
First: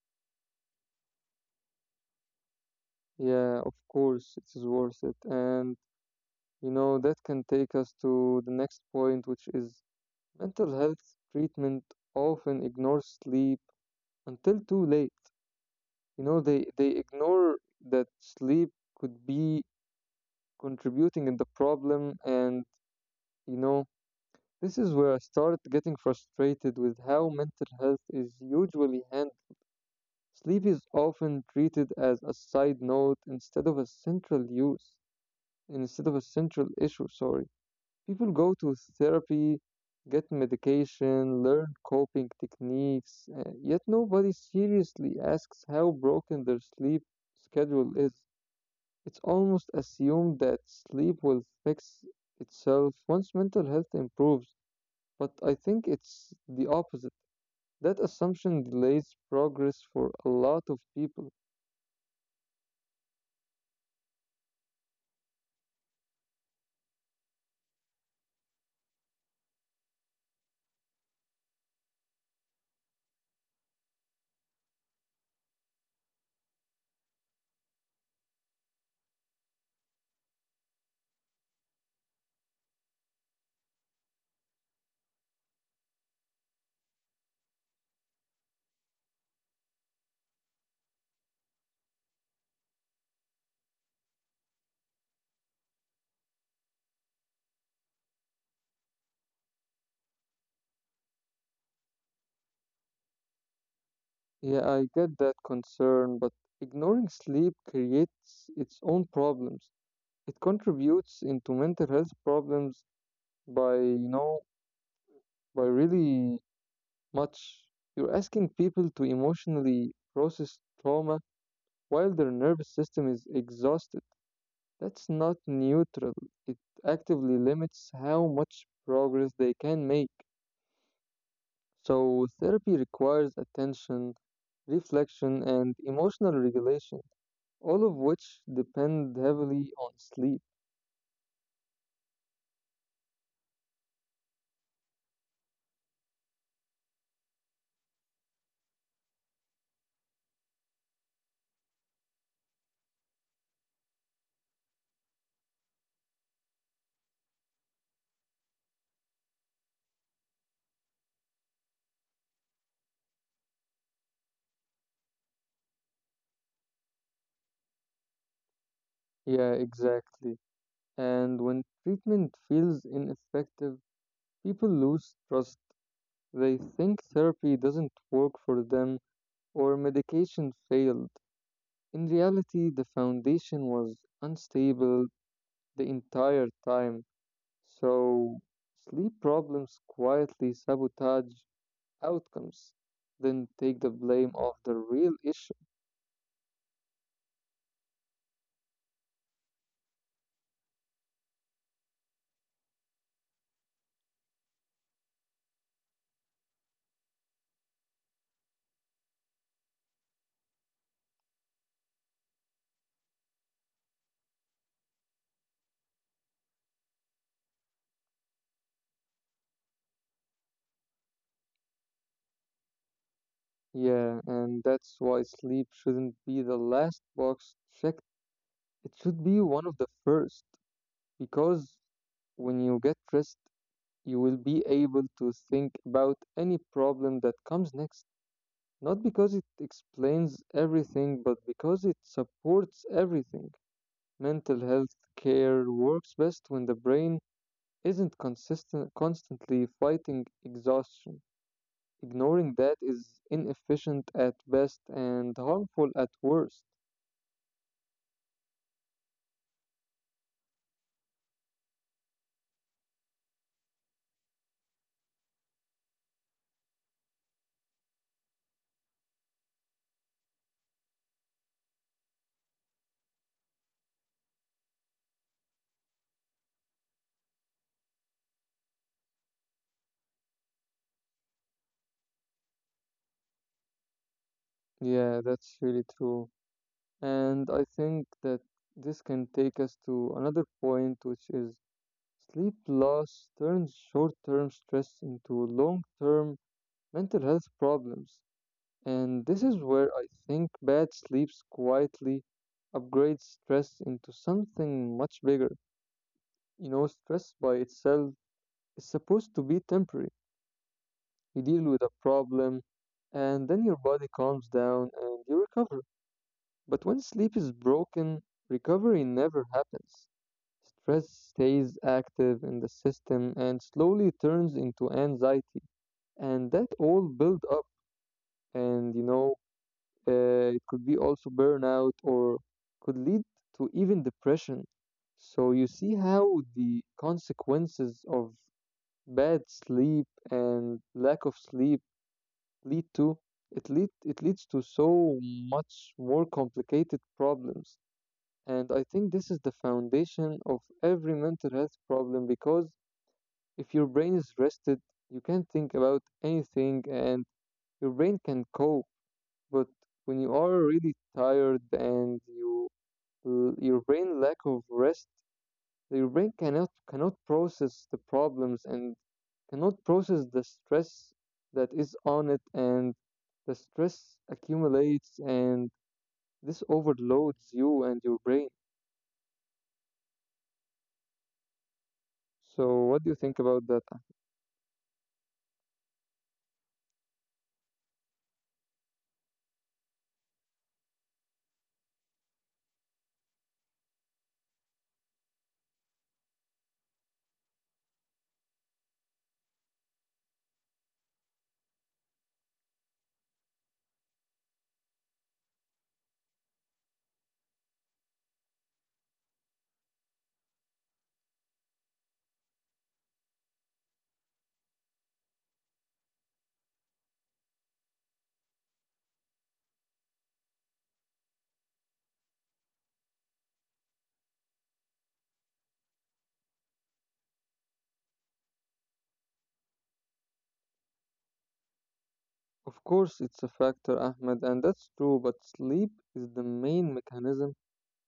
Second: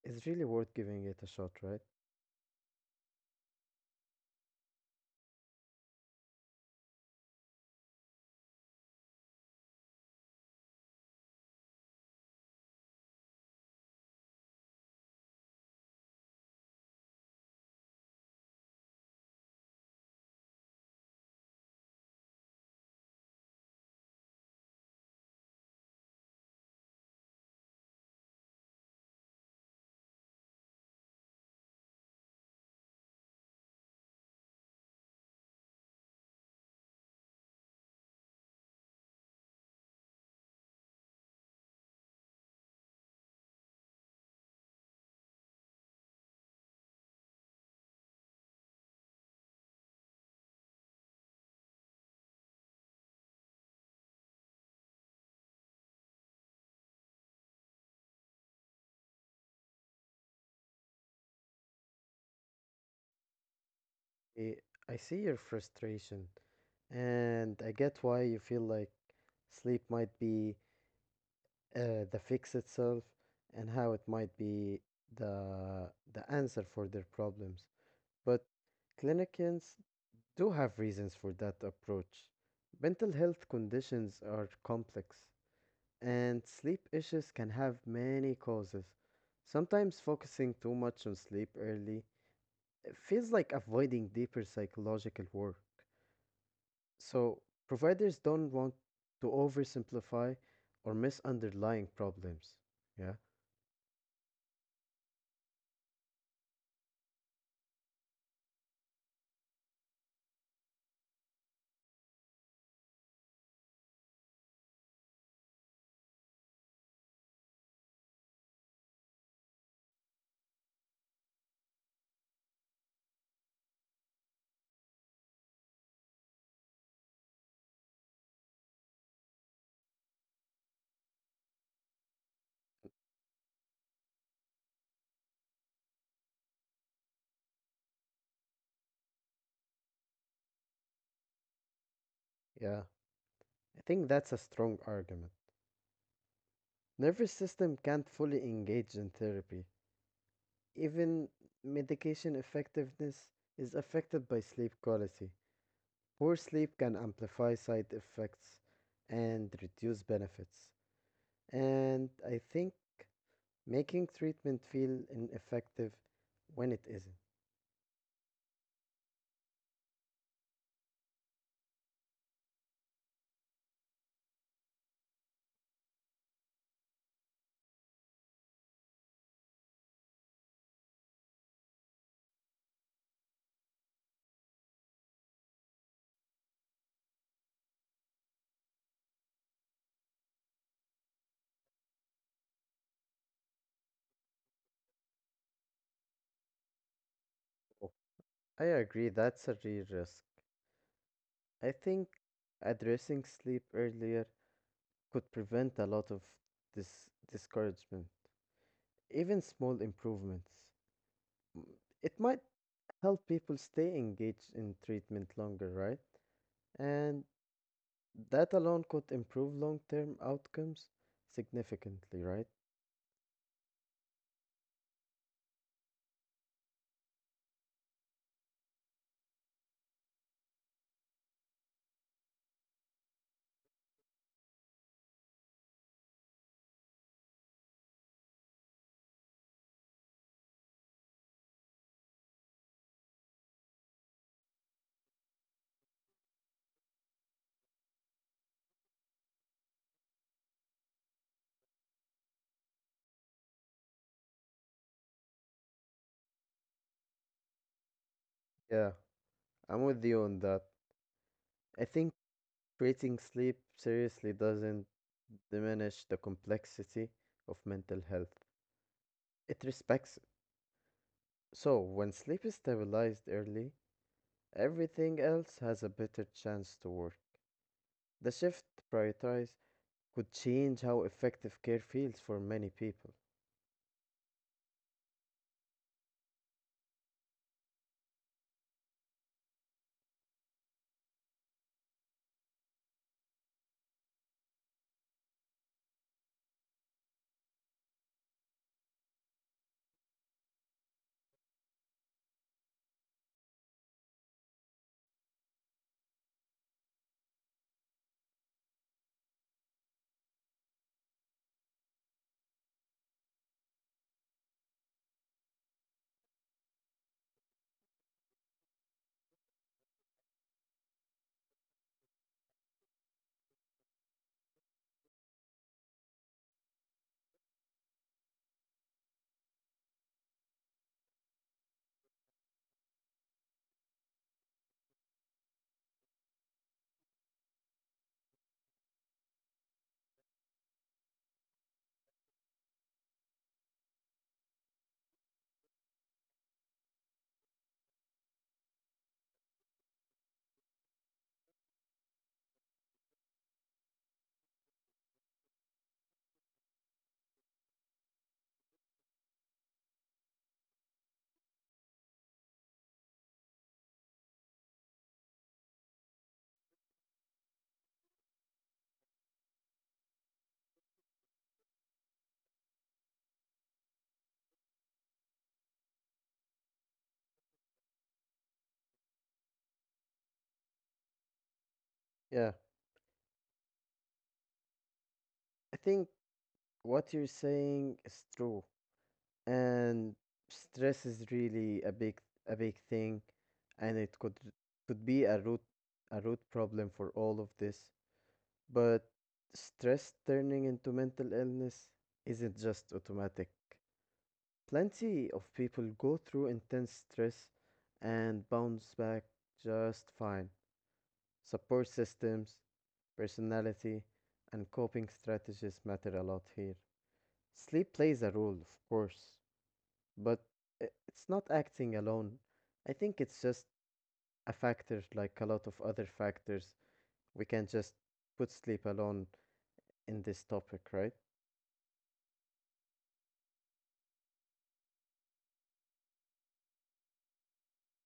Speaker 2: it's really worth giving it a shot, right?
Speaker 1: Yeah, of course, it is worth it. And you know, that can take us to the next point, which is mental health treatment often ignores sleep until too late. You know, they ignore that sleep could be contributing in the problem. And you know, this is where I started getting frustrated with how mental health is usually handled. Sleep is often treated as a side note instead of a central use, instead of a central issue. Sorry, people go to therapy, get medication, learn coping techniques, yet nobody seriously asks how broken their sleep schedule is. It's almost assumed that sleep will fix itself once mental health improves, but I think it's the opposite. That assumption delays progress for a lot of people.
Speaker 2: I I see your frustration, and I get why you feel like sleep might be the fix itself, and how it might be the answer for their problems. But clinicians do have reasons for that approach. Mental health conditions are complex, and sleep issues can have many causes. Sometimes focusing too much on sleep early feels like avoiding deeper psychological work. So, providers don't want to oversimplify or miss underlying problems. Yeah,
Speaker 1: Yeah, I get that concern, but ignoring sleep creates its own problems. It contributes into mental health problems by, you know, by really much. You're asking people to emotionally process trauma while their nervous system is exhausted. That's not neutral. It actively limits how much progress they can make. So, therapy requires attention, reflection, and emotional regulation, all of which depend heavily on sleep.
Speaker 2: yeah. I think that's a strong argument. Nervous system can't fully engage in therapy. Even medication effectiveness is affected by sleep quality. Poor sleep can amplify side effects and reduce benefits. And I think making treatment feel ineffective when it isn't.
Speaker 1: Yeah, exactly. And when treatment feels ineffective, people lose trust. They think therapy doesn't work for them or medication failed. In reality, the foundation was unstable the entire time. So, sleep problems quietly sabotage outcomes, then take the blame of the real issue.
Speaker 2: Oh, I agree, that's a real risk. I think addressing sleep earlier could prevent a lot of this discouragement, even small improvements. M- It might help people stay engaged in treatment longer, right? And that alone could improve long term outcomes significantly, right?
Speaker 1: Yeah, and that's why sleep shouldn't be the last box checked. It should be one of the first, because when you get rest, you will be able to think about any problem that comes next. Not because it explains everything, but because it supports everything. Mental health care works best when the brain isn't constantly fighting exhaustion. Ignoring that is inefficient at best and harmful at worst.
Speaker 2: Yeah, I'm with you on that. I think treating sleep seriously doesn't diminish the complexity of mental health. It respects it. So, when sleep is stabilized early, everything else has a better chance to work. The shift to prioritize could change how effective care feels for many people.
Speaker 1: Yeah, that's really true. And I think that this can take us to another point, which is sleep loss turns short term stress into long term mental health problems. And this is where I think bad sleeps quietly upgrades stress into something much bigger. You know, stress by itself is supposed to be temporary. You deal with a problem and then your body calms down and you recover. But when sleep is broken, recovery never happens. Stress stays active in the system and slowly turns into anxiety and that all build up and you know, it could be also burnout or could lead to even depression. So you see how the consequences of bad sleep and lack of sleep lead to it leads to so much more complicated problems. And I think this is the foundation of every mental health problem because if your brain is rested, you can think about anything and your brain can cope. But when you are really tired and you your brain lack of rest, your brain cannot process the problems and cannot process the stress that is on it and the stress accumulates and this overloads you and your brain.
Speaker 2: Yeah,
Speaker 1: So what do you think about that? Ah,
Speaker 2: I think what you're saying is true. And stress is really a big thing, and it could be a root problem for all of this. But stress turning into mental illness isn't just automatic. Plenty of people go through intense stress and bounce back just fine. Support systems, personality, and coping strategies matter a lot here. Sleep plays a role, of course, but it's not acting alone. I think it's just a factor like a lot of other factors. We can't just put sleep alone in this topic, right?
Speaker 1: of course it's a factor, Ahmed, and that's true, but sleep is the main mechanism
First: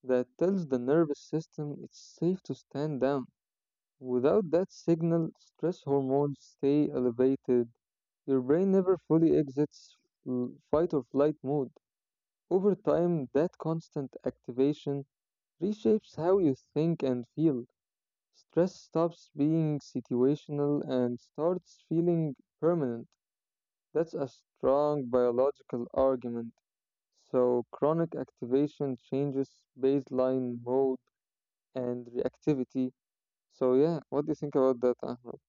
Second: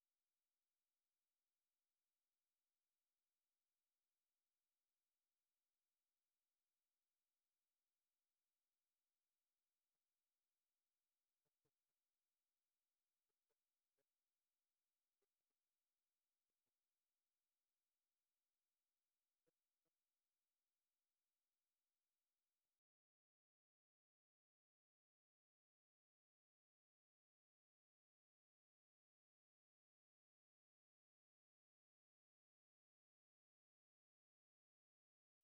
Speaker 1: that tells the nervous system it's safe to stand down. Without that signal, stress hormones stay elevated. Your brain never fully exits fight or flight mode. Over time, that constant activation reshapes how you think and feel. Stress stops being situational and starts feeling permanent. That's a strong biological argument. So, chronic activation changes baseline mode and reactivity. So, yeah, what do you think about that, Ahmed?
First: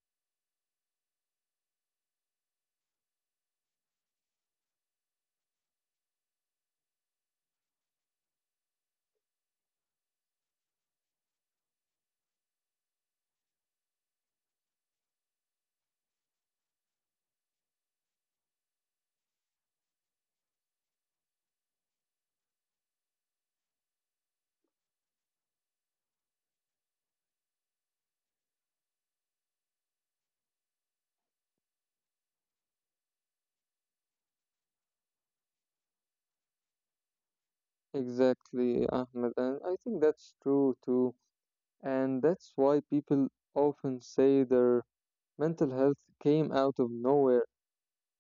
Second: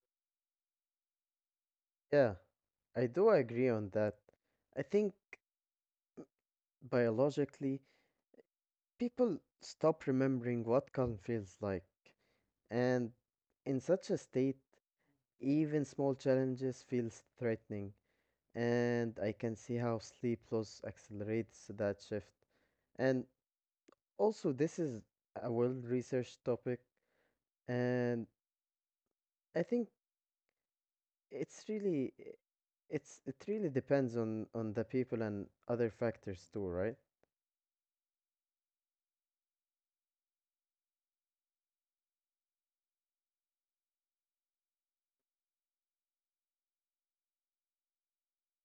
Speaker 2: Yeah, I do agree on that. I think biologically, people stop remembering what calm feels like, and in such a state, even small challenges feels threatening, and I can see how sleep loss accelerates that shift. And also, this is a well-researched topic, and I think it's really it really depends on the people and other factors too, right?
Speaker 1: Exactly, Ahmed, and I think that's true too. And that's why people often say their mental health came out of nowhere.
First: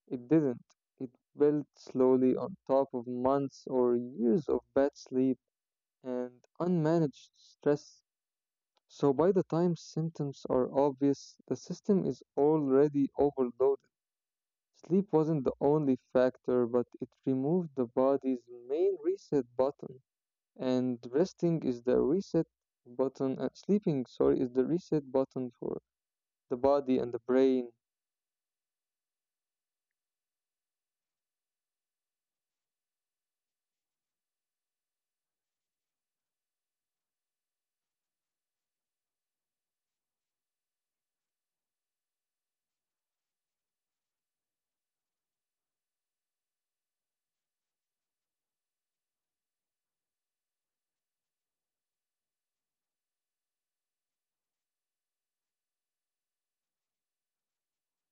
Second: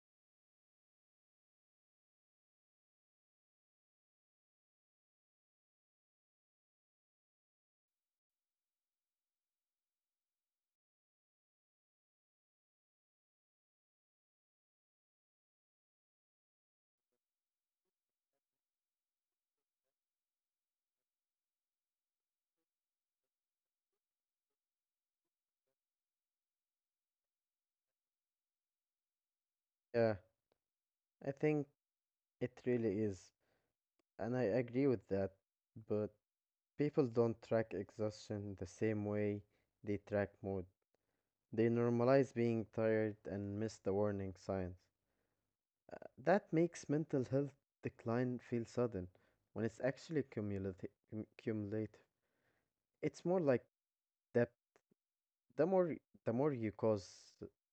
Speaker 1: It didn't. It built slowly on top of months or years of bad sleep and unmanaged stress. So by the time symptoms are obvious, the system is already overloaded. Sleep wasn't the only factor, but it removed the body's main reset button. And resting is the reset button, sleeping sorry is the reset button for the body and the brain.
Speaker 2: Yeah. I think it really is, and I agree with that, but people don't track exhaustion the same way they track mood. They normalize being tired and miss the warning signs. Uh, that makes mental health decline feel sudden when it's actually cumulative. It's more like that the more the more you cause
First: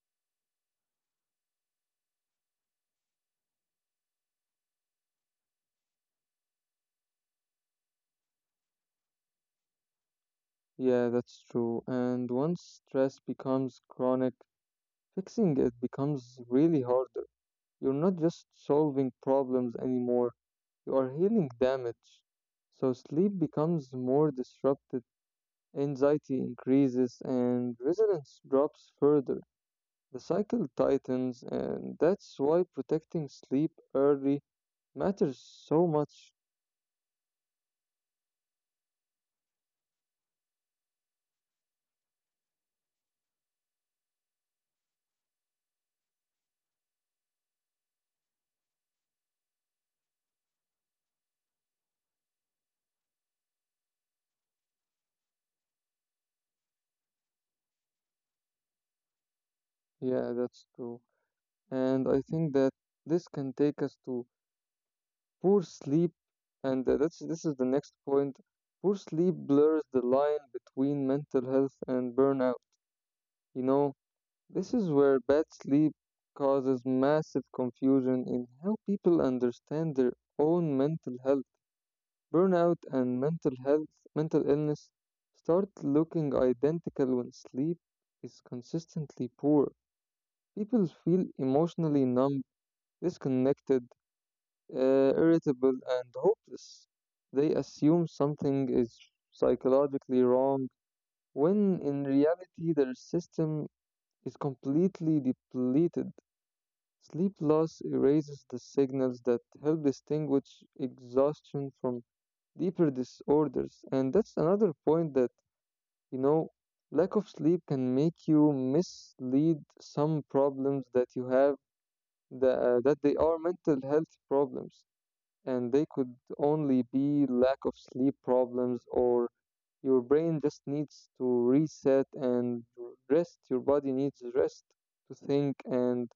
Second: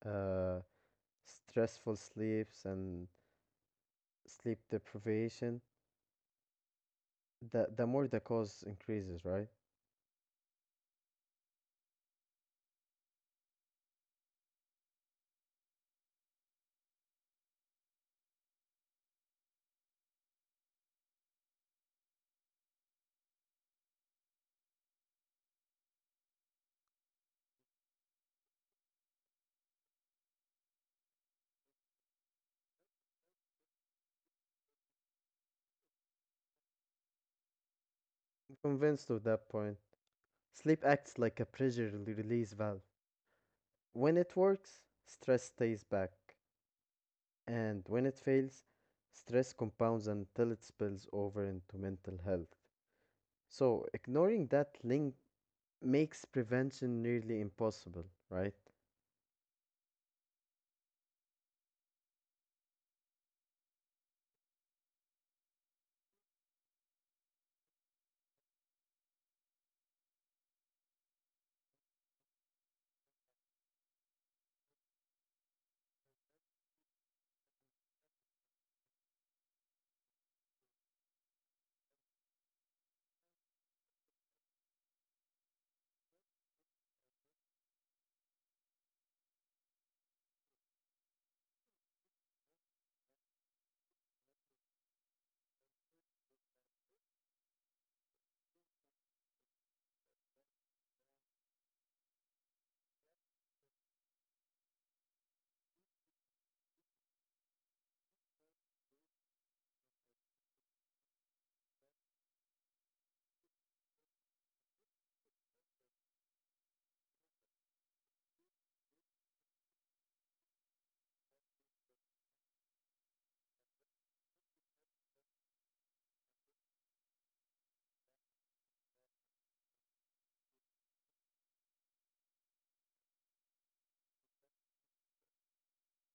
Speaker 2: uh, stressful sleeps and sleep deprivation, the more the cause increases, right?
Speaker 1: Yeah, that's true and once stress becomes chronic fixing it becomes really harder. You're not just solving problems anymore, you are healing damage. So sleep becomes more disrupted, anxiety increases and resilience drops further. The cycle tightens, and that's why protecting sleep early matters so much.
Speaker 2: Convinced of that point. Sleep acts like a release valve. When it works, stress stays back, and when it fails, stress compounds until it spills over into mental health. So, ignoring that link makes prevention nearly impossible, right?
Speaker 1: Yeah, that's true. And I think that this can take us to poor sleep, and that's this is the next point. Poor sleep blurs the line between mental health and burnout. You know, this is where bad sleep causes massive confusion in how people understand their own mental health. Burnout and mental health, mental illness start looking identical when sleep is consistently poor. People feel emotionally numb, disconnected, irritable, and hopeless. They assume something is psychologically wrong when in reality their system is completely depleted. Sleep loss erases the signals that help distinguish exhaustion from deeper disorders. And that's another point that, you know, lack of sleep can make you mislead some problems that you have that, that they are mental health problems and they could only be lack of sleep problems or your brain just needs to reset and rest. Your body needs rest to think and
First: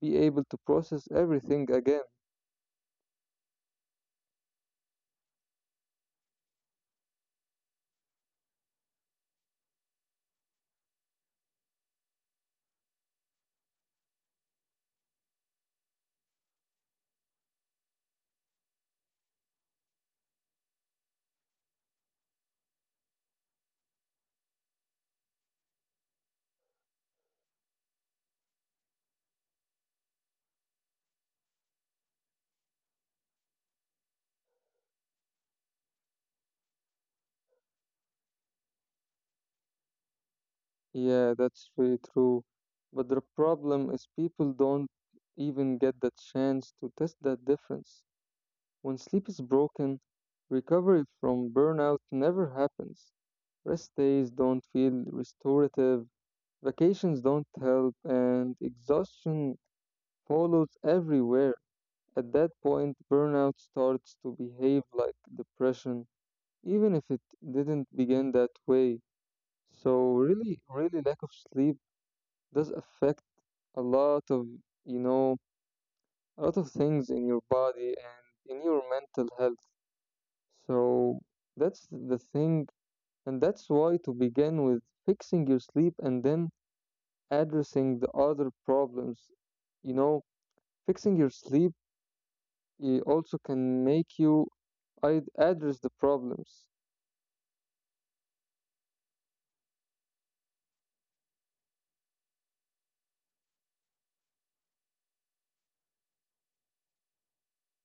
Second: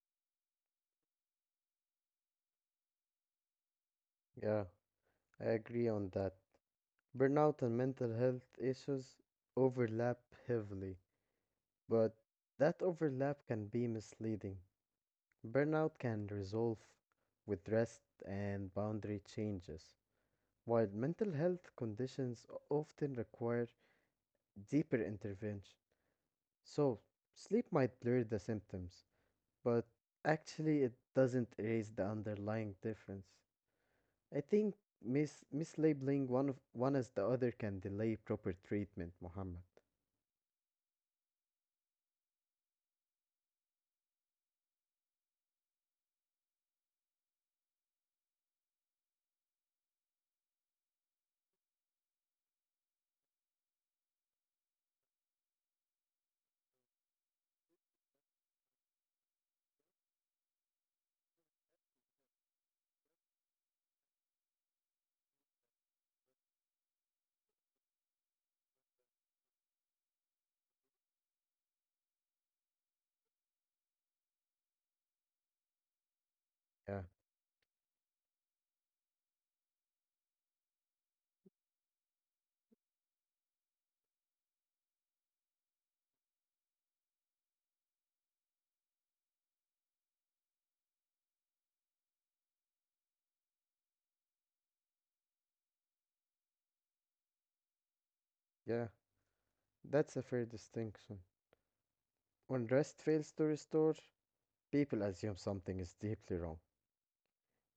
Speaker 1: be able to process everything again.
Speaker 2: Yeah, I agree on that. Burnout and mental health issues overlap heavily, but that overlap can be misleading. Burnout can resolve with rest and boundary changes, while mental health conditions often require deeper intervention. So, sleep might blur the symptoms, but actually, it doesn't erase the underlying difference. I think mislabeling one as the other can delay proper treatment, Muhammad.
Speaker 1: Yeah, that's very true. But the problem is people don't even get the chance to test that difference. When sleep is broken, recovery from burnout never happens. Rest days don't feel restorative, vacations don't help, and exhaustion follows everywhere. At that point, burnout starts to behave like depression, even if it didn't begin that way. So really lack of sleep does affect a lot of you know a lot of
Speaker 2: Yeah,
Speaker 1: things in your body and in your mental health, so that's the thing. And that's why, to begin with, fixing your sleep and then addressing the other problems, you know fixing your sleep, it also can make you I address the problems.
Speaker 2: yeah, that's a fair distinction. When rest fails to restore, people assume something is deeply wrong.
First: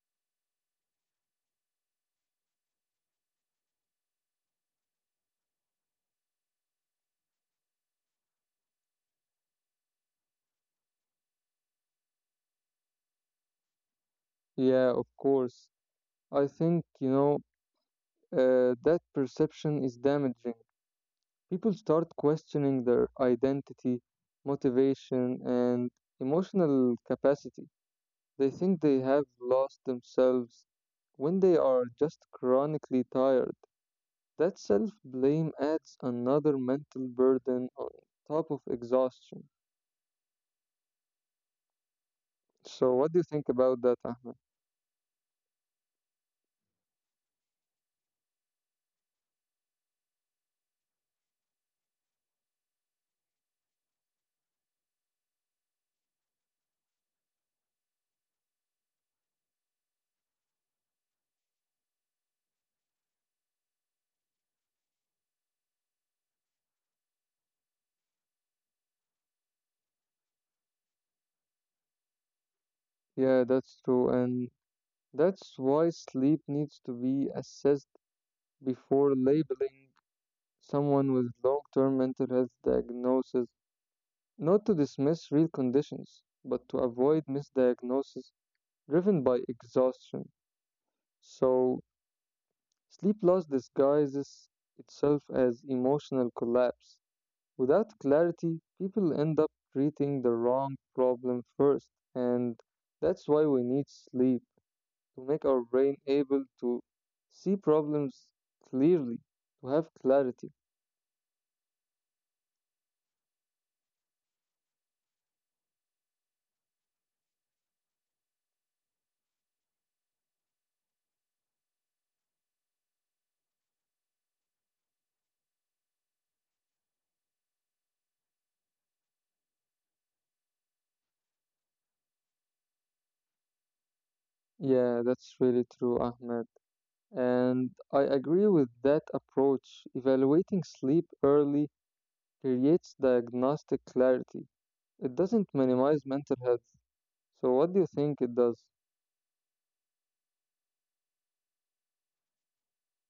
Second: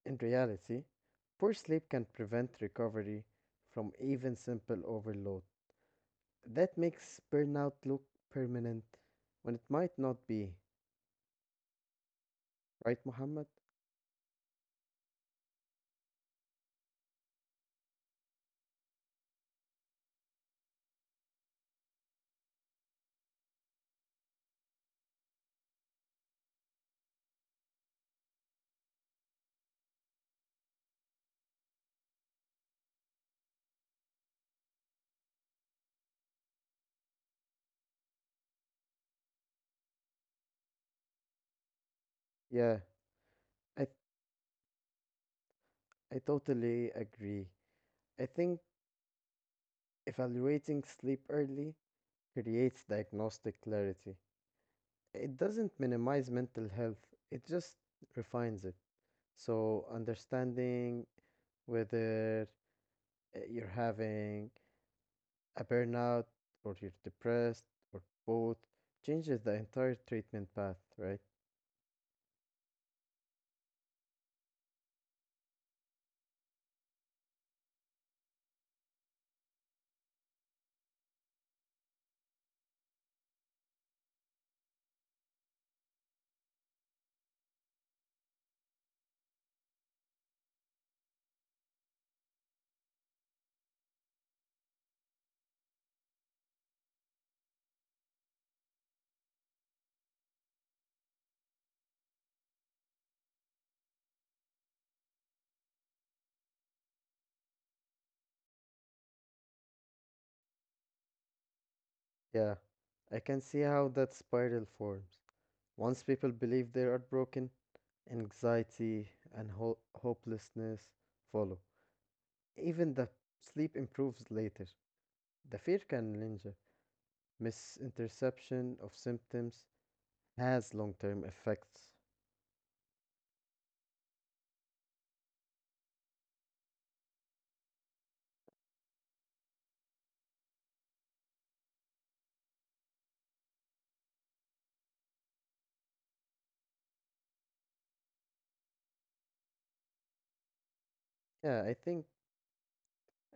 Speaker 2: In reality, poor sleep can prevent recovery from even simple overload. That makes burnout look permanent when it might not be. Right, Muhammad?
Speaker 1: Yeah, of course. I think that perception is damaging. People start questioning their identity, motivation, and emotional capacity. They think they have lost themselves when they are just chronically tired. That self blame adds another mental burden on top of exhaustion.
Speaker 2: Yeah,
Speaker 1: So, what do you think
Speaker 2: I,
Speaker 1: about that, Ahmed?
Speaker 2: I totally agree. I think evaluating sleep early creates diagnostic clarity. It doesn't minimize mental health, it just refines it. So, understanding whether you're having a burnout, or you're depressed, or both, changes the entire treatment path, right?
Speaker 1: Yeah, that's true. And that's why sleep needs to be assessed before labeling someone with long term mental health diagnosis. Not to dismiss real conditions, but to avoid misdiagnosis driven by exhaustion. So, sleep loss disguises itself as emotional collapse. Without clarity, people end up treating the wrong problem first, and that's why we need sleep to make our brain able to see problems clearly, to have clarity.
Speaker 2: Yeah, I can see how that spiral forms. Once people believe they are broken, anxiety and hopelessness follow. Even the sleep improves later. The fear can linger. Misinterception of symptoms has long-term effects.
Speaker 1: Yeah, that's really true, Ahmed. And I agree with that approach. Evaluating sleep early creates diagnostic clarity. It doesn't minimize mental health. So, what do you think it does?
Speaker 2: Yeah, I think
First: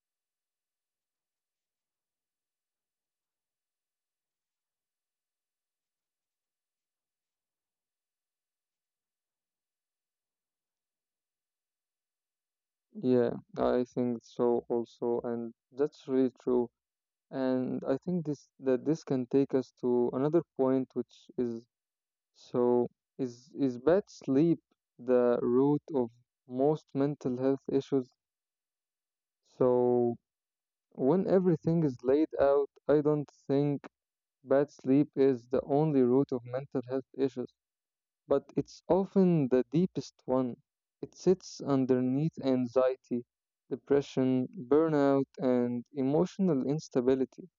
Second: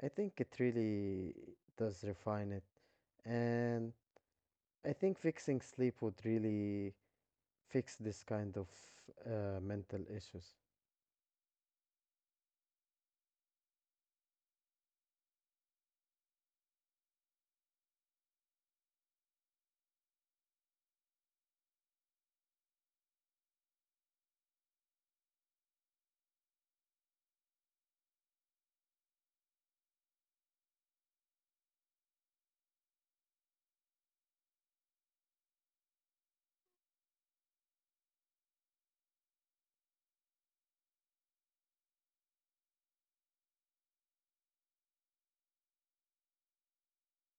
Speaker 2: I think it really does refine it. And I think fixing sleep would really fix this kind of mental issues.
Speaker 1: Yeah, I think so also, and that's really true. And I think this can take us to another point, which is, so, is bad sleep the root of most mental health issues? So when everything is laid out, I don't think bad sleep is the only root of mental health issues, but it's often the deepest one. It sits underneath anxiety, depression, burnout, and emotional instability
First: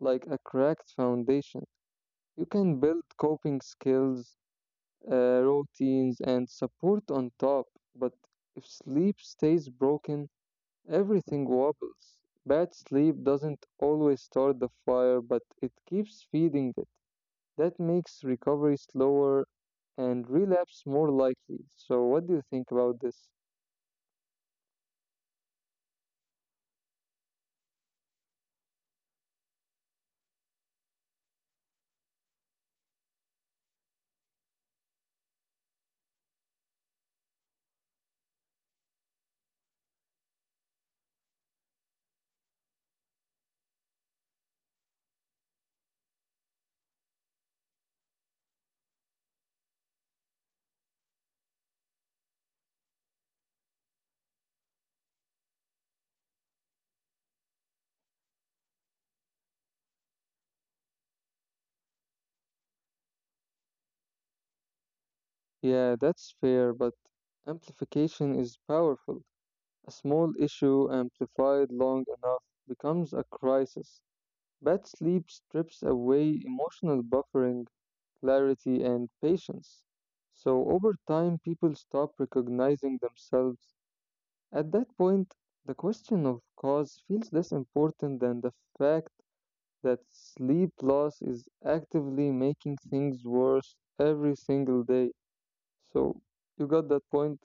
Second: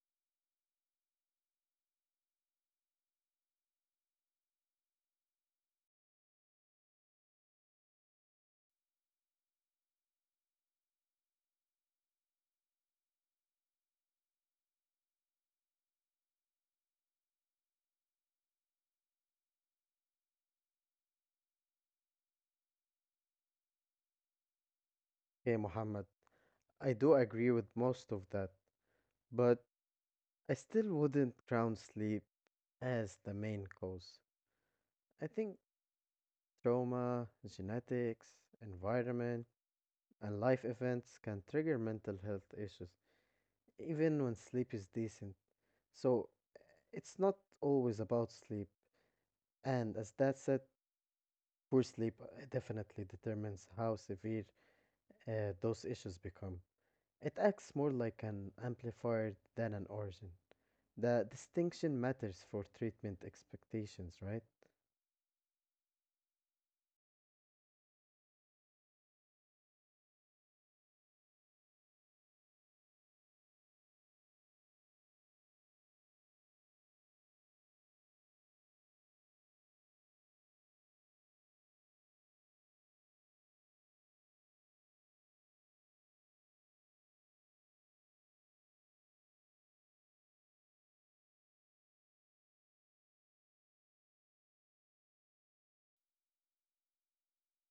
Speaker 1: like a cracked foundation. You can build coping skills, routines, and support on top, but if sleep stays broken, everything wobbles. Bad sleep doesn't always start the fire, but it keeps feeding it. That makes recovery slower and relapse more likely. So, what do you think about this?
Speaker 2: Okay, Muhammad, I do agree with most of that, but I still wouldn't crown sleep as the main cause. I think trauma, genetics, environment, and life events can trigger mental health issues, even when sleep is decent. So it's not always about sleep. And as that said, poor sleep definitely determines how severe those issues become. It acts more like an amplifier than an origin. The distinction matters for treatment expectations, right?
Speaker 1: Yeah, that's fair, but amplification is powerful. A small issue amplified long enough becomes a crisis. Bad sleep strips away emotional buffering, clarity, and patience. So, over time, people stop recognizing themselves. At that point, the question of cause feels less important than the fact that sleep loss is actively making things worse every single day. So you got that point.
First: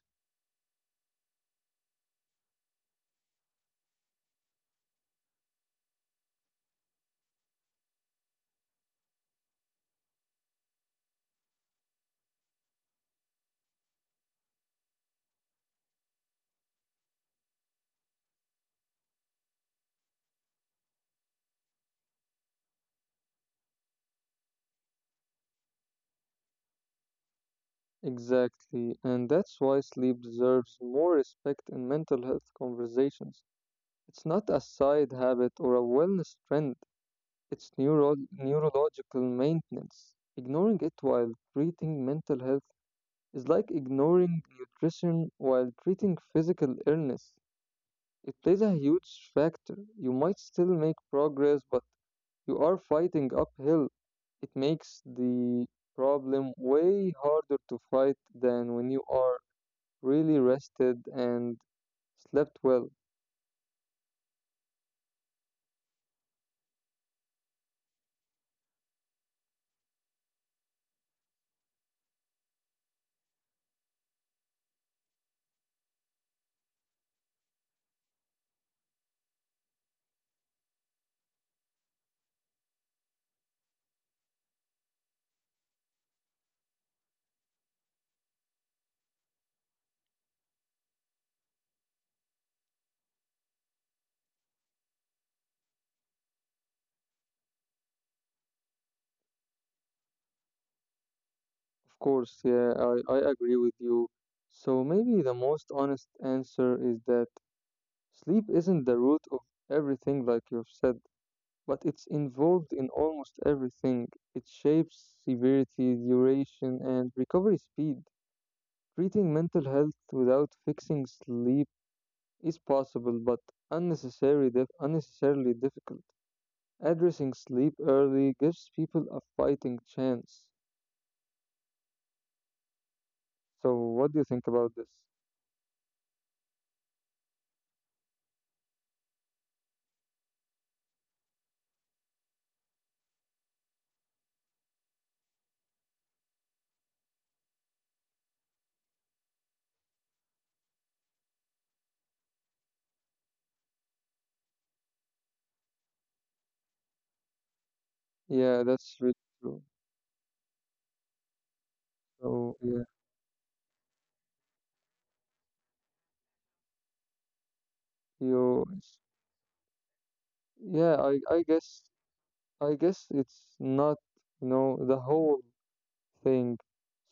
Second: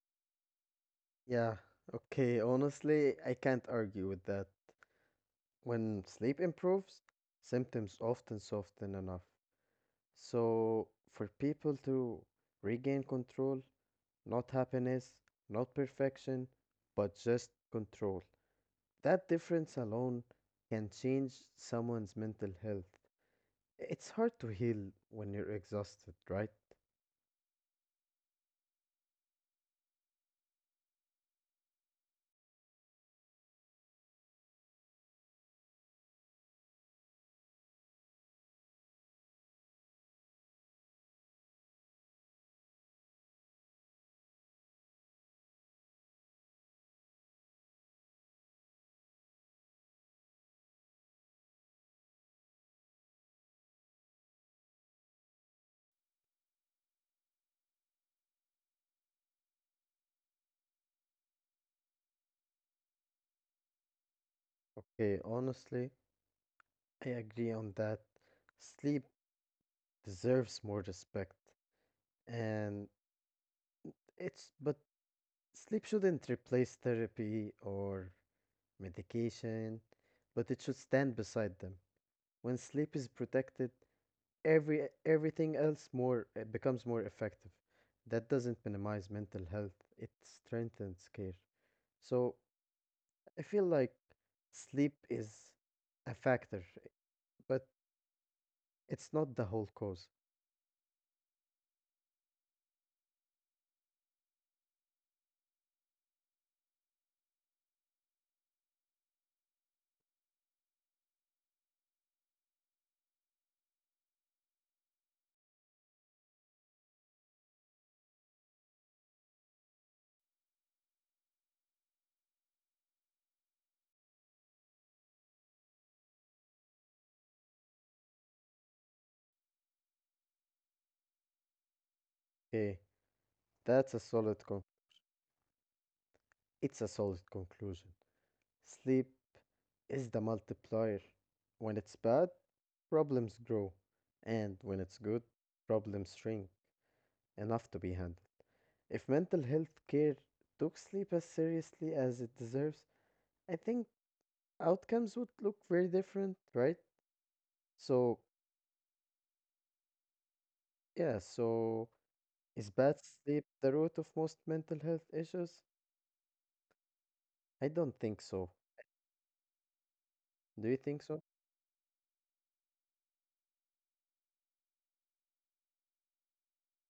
Speaker 2: Yeah, okay, honestly, I can't argue with that. When sleep improves, symptoms often soften enough. So, for people to regain control, not happiness, not perfection, but just control, that difference alone can change someone's mental health. It's hard to heal when you're exhausted, right?
Speaker 1: Exactly, and that's why sleep deserves more respect in mental health conversations. It's not a side habit or a wellness trend, it's neurological maintenance. Ignoring it while treating mental health is like ignoring nutrition while treating physical illness. It plays a huge factor. You might still make progress, but you are fighting uphill. It makes the problem way harder to fight than when you are really rested and slept well.
Speaker 2: Okay, honestly, I agree on that. Sleep deserves more respect. And it's, but sleep shouldn't replace therapy or medication, but it should stand beside them. When sleep is protected, everything else more becomes more effective. That doesn't minimize mental health, it strengthens care. So I feel like sleep is a factor. But it's not the whole cause.
Speaker 1: Of course, yeah, I agree with you. So maybe the most honest answer is that sleep isn't the root of everything, like you've said, but it's involved in almost everything. It shapes severity, duration, and recovery speed. Treating mental health without fixing sleep is possible but unnecessarily difficult. Addressing sleep early gives people a fighting chance.
Speaker 2: Hey,
Speaker 1: So, what
Speaker 2: that's a
Speaker 1: do you think about this?
Speaker 2: it's a solid conclusion. Sleep is the multiplier. When it's bad, problems grow, and when it's good, problems shrink enough to be handled. If mental health care took sleep as seriously as it deserves, I think outcomes would look very different, right? So,
Speaker 1: Yeah, that's really true.
Speaker 2: yeah, so
Speaker 1: So, yeah,
Speaker 2: is bad sleep the root of most mental health issues? I don't think
Speaker 1: you,
Speaker 2: so. Do you
Speaker 1: yeah,
Speaker 2: think so?
Speaker 1: I guess it's not, you know, the whole thing.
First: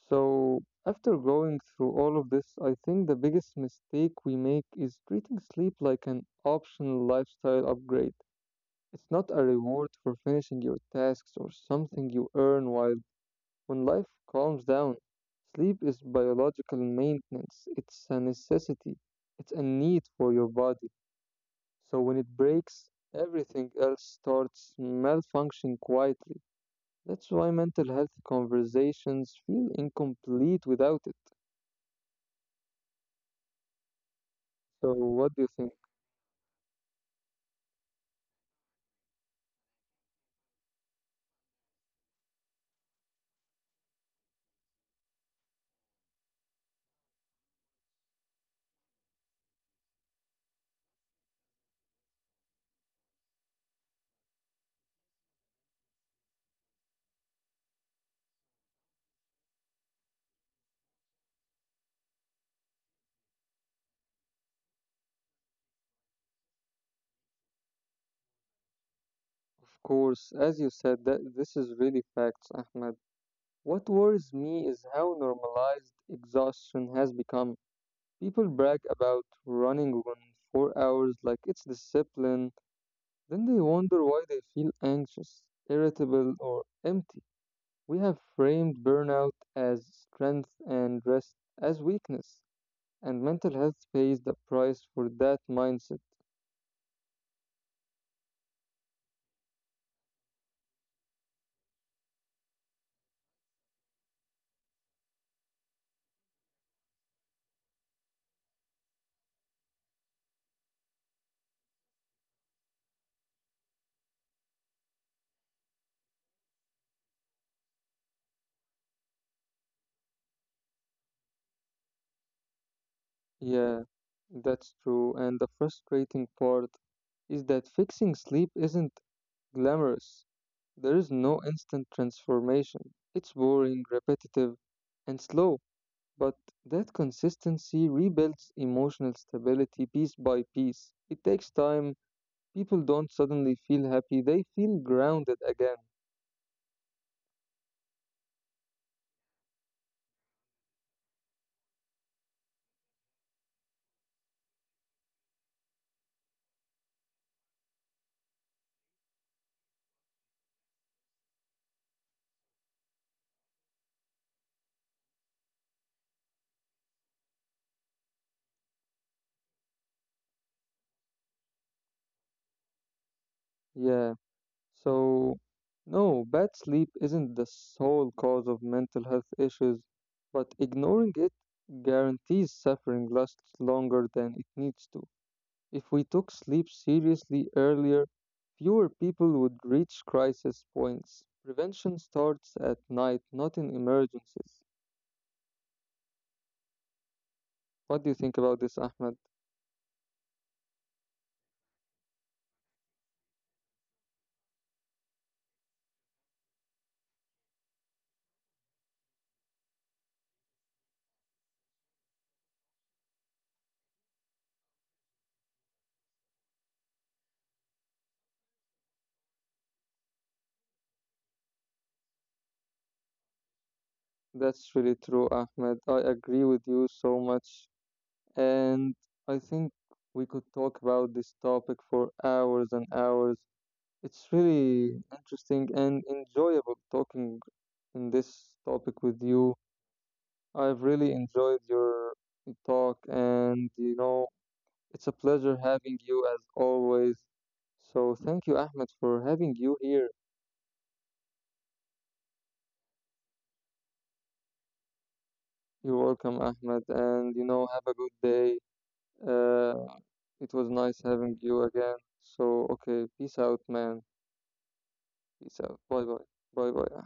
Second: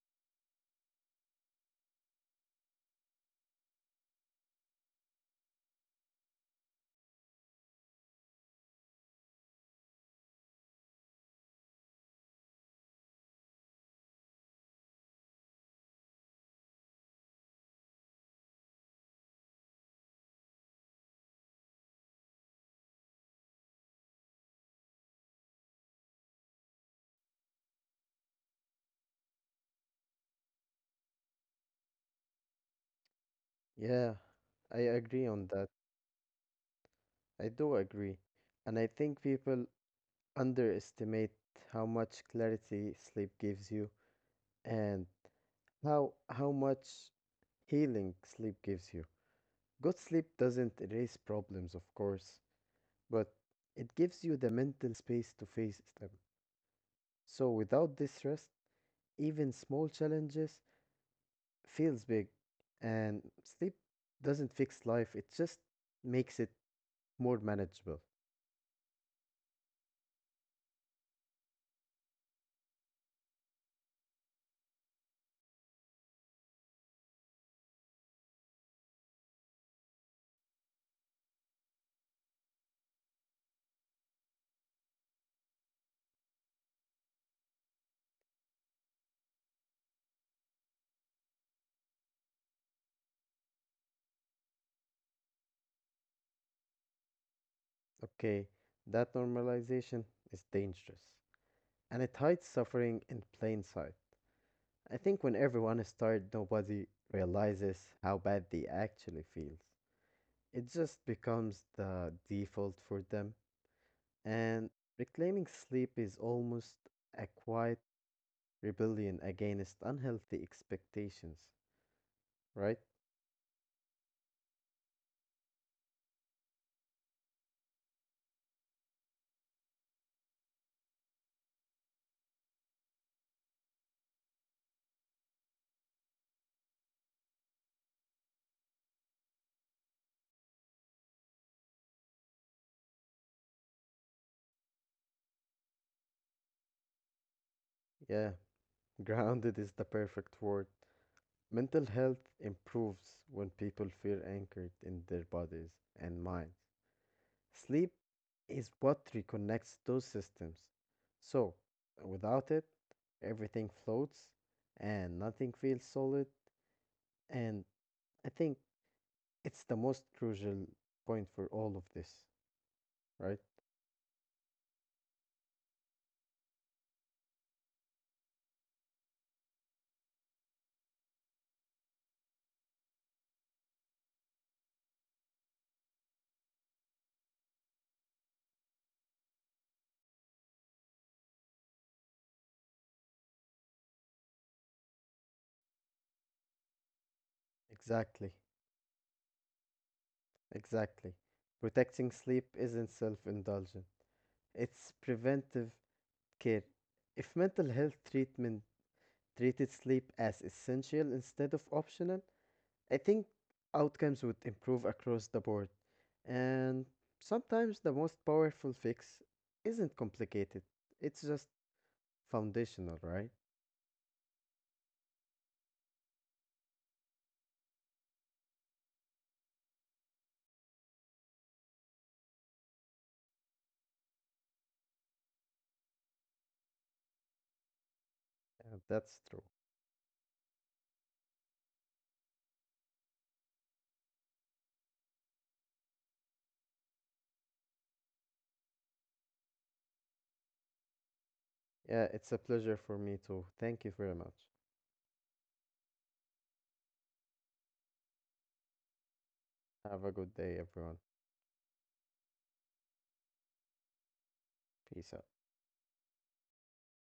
Speaker 1: So, after going through all of this, I think the biggest mistake we make is treating sleep like an optional lifestyle upgrade. It's not a reward for finishing your tasks or something you earn while when life calms down. Sleep is biological maintenance. It's a necessity. It's a need for your body. So when it breaks, everything else starts malfunctioning quietly. That's why mental health conversations feel incomplete without it.
Speaker 2: Yeah, I
Speaker 1: So
Speaker 2: agree on
Speaker 1: what do you
Speaker 2: that.
Speaker 1: think?
Speaker 2: I do agree. And I think people underestimate how much clarity sleep gives you and how much healing sleep gives you. Good sleep doesn't erase problems, of course, but it gives you the mental space to face them. So without this rest, even small challenges feels big. And sleep doesn't fix life, it just makes it more manageable.
Speaker 1: Of course, as you said, that this is really facts, Ahmed. What worries me is how normalized exhaustion has become. People brag about running on 4 hours like it's discipline, then they wonder why they feel anxious, irritable, or empty. We have framed burnout as strength and rest as weakness, and mental health pays the price for that mindset.
Speaker 2: Okay, that normalization is dangerous and it hides suffering in plain sight. I think when everyone is tired, nobody realizes how bad they actually feel. It just becomes the default for them, and reclaiming sleep is almost a quiet rebellion against unhealthy expectations, right?
Speaker 1: Yeah, that's true. And the frustrating part is that fixing sleep isn't glamorous. There is no instant transformation. It's boring, repetitive, and slow. But that consistency rebuilds emotional stability piece by piece. It takes time. People don't suddenly feel happy, they feel grounded again.
Speaker 2: Yeah, *laughs* grounded is the perfect word. Mental health improves when people feel anchored in their bodies and minds. Sleep is what reconnects those systems. So, without it, everything floats and nothing feels solid. And I think it's the most crucial point for all of this, right?
Speaker 1: Yeah. So, no, bad sleep isn't the sole cause of mental health issues, but ignoring it guarantees suffering lasts longer than it needs to. If we took sleep seriously earlier, fewer people would reach crisis points. Prevention starts at night, not in emergencies. What do you
Speaker 2: Exactly,
Speaker 1: think about this, Ahmed?
Speaker 2: exactly. Protecting sleep isn't self indulgent, it's preventive care. If mental health treatment treated sleep as essential instead of optional, I think outcomes would improve across the board, and sometimes the most powerful fix isn't complicated, it's just foundational, right?
Speaker 1: That's really true, Ahmed. I agree with you so much. And I think we could talk about this topic for hours and hours. It's really interesting and enjoyable talking in this
Speaker 2: Yeah, that's
Speaker 1: topic
Speaker 2: true.
Speaker 1: with you. I've really enjoyed your talk, and you know, it's a pleasure having you as always. So thank you, Ahmed, for having you here.
Speaker 2: Yeah, it's a pleasure for me too. Thank you very much.
Speaker 1: You're welcome, Ahmed, and you know, have a good day. Uh,
Speaker 2: Have a good
Speaker 1: it
Speaker 2: day,
Speaker 1: was
Speaker 2: everyone.
Speaker 1: nice having you again. So, okay, peace out, man.
Speaker 2: Peace out.
Speaker 1: Peace out. Bye bye. Bye bye.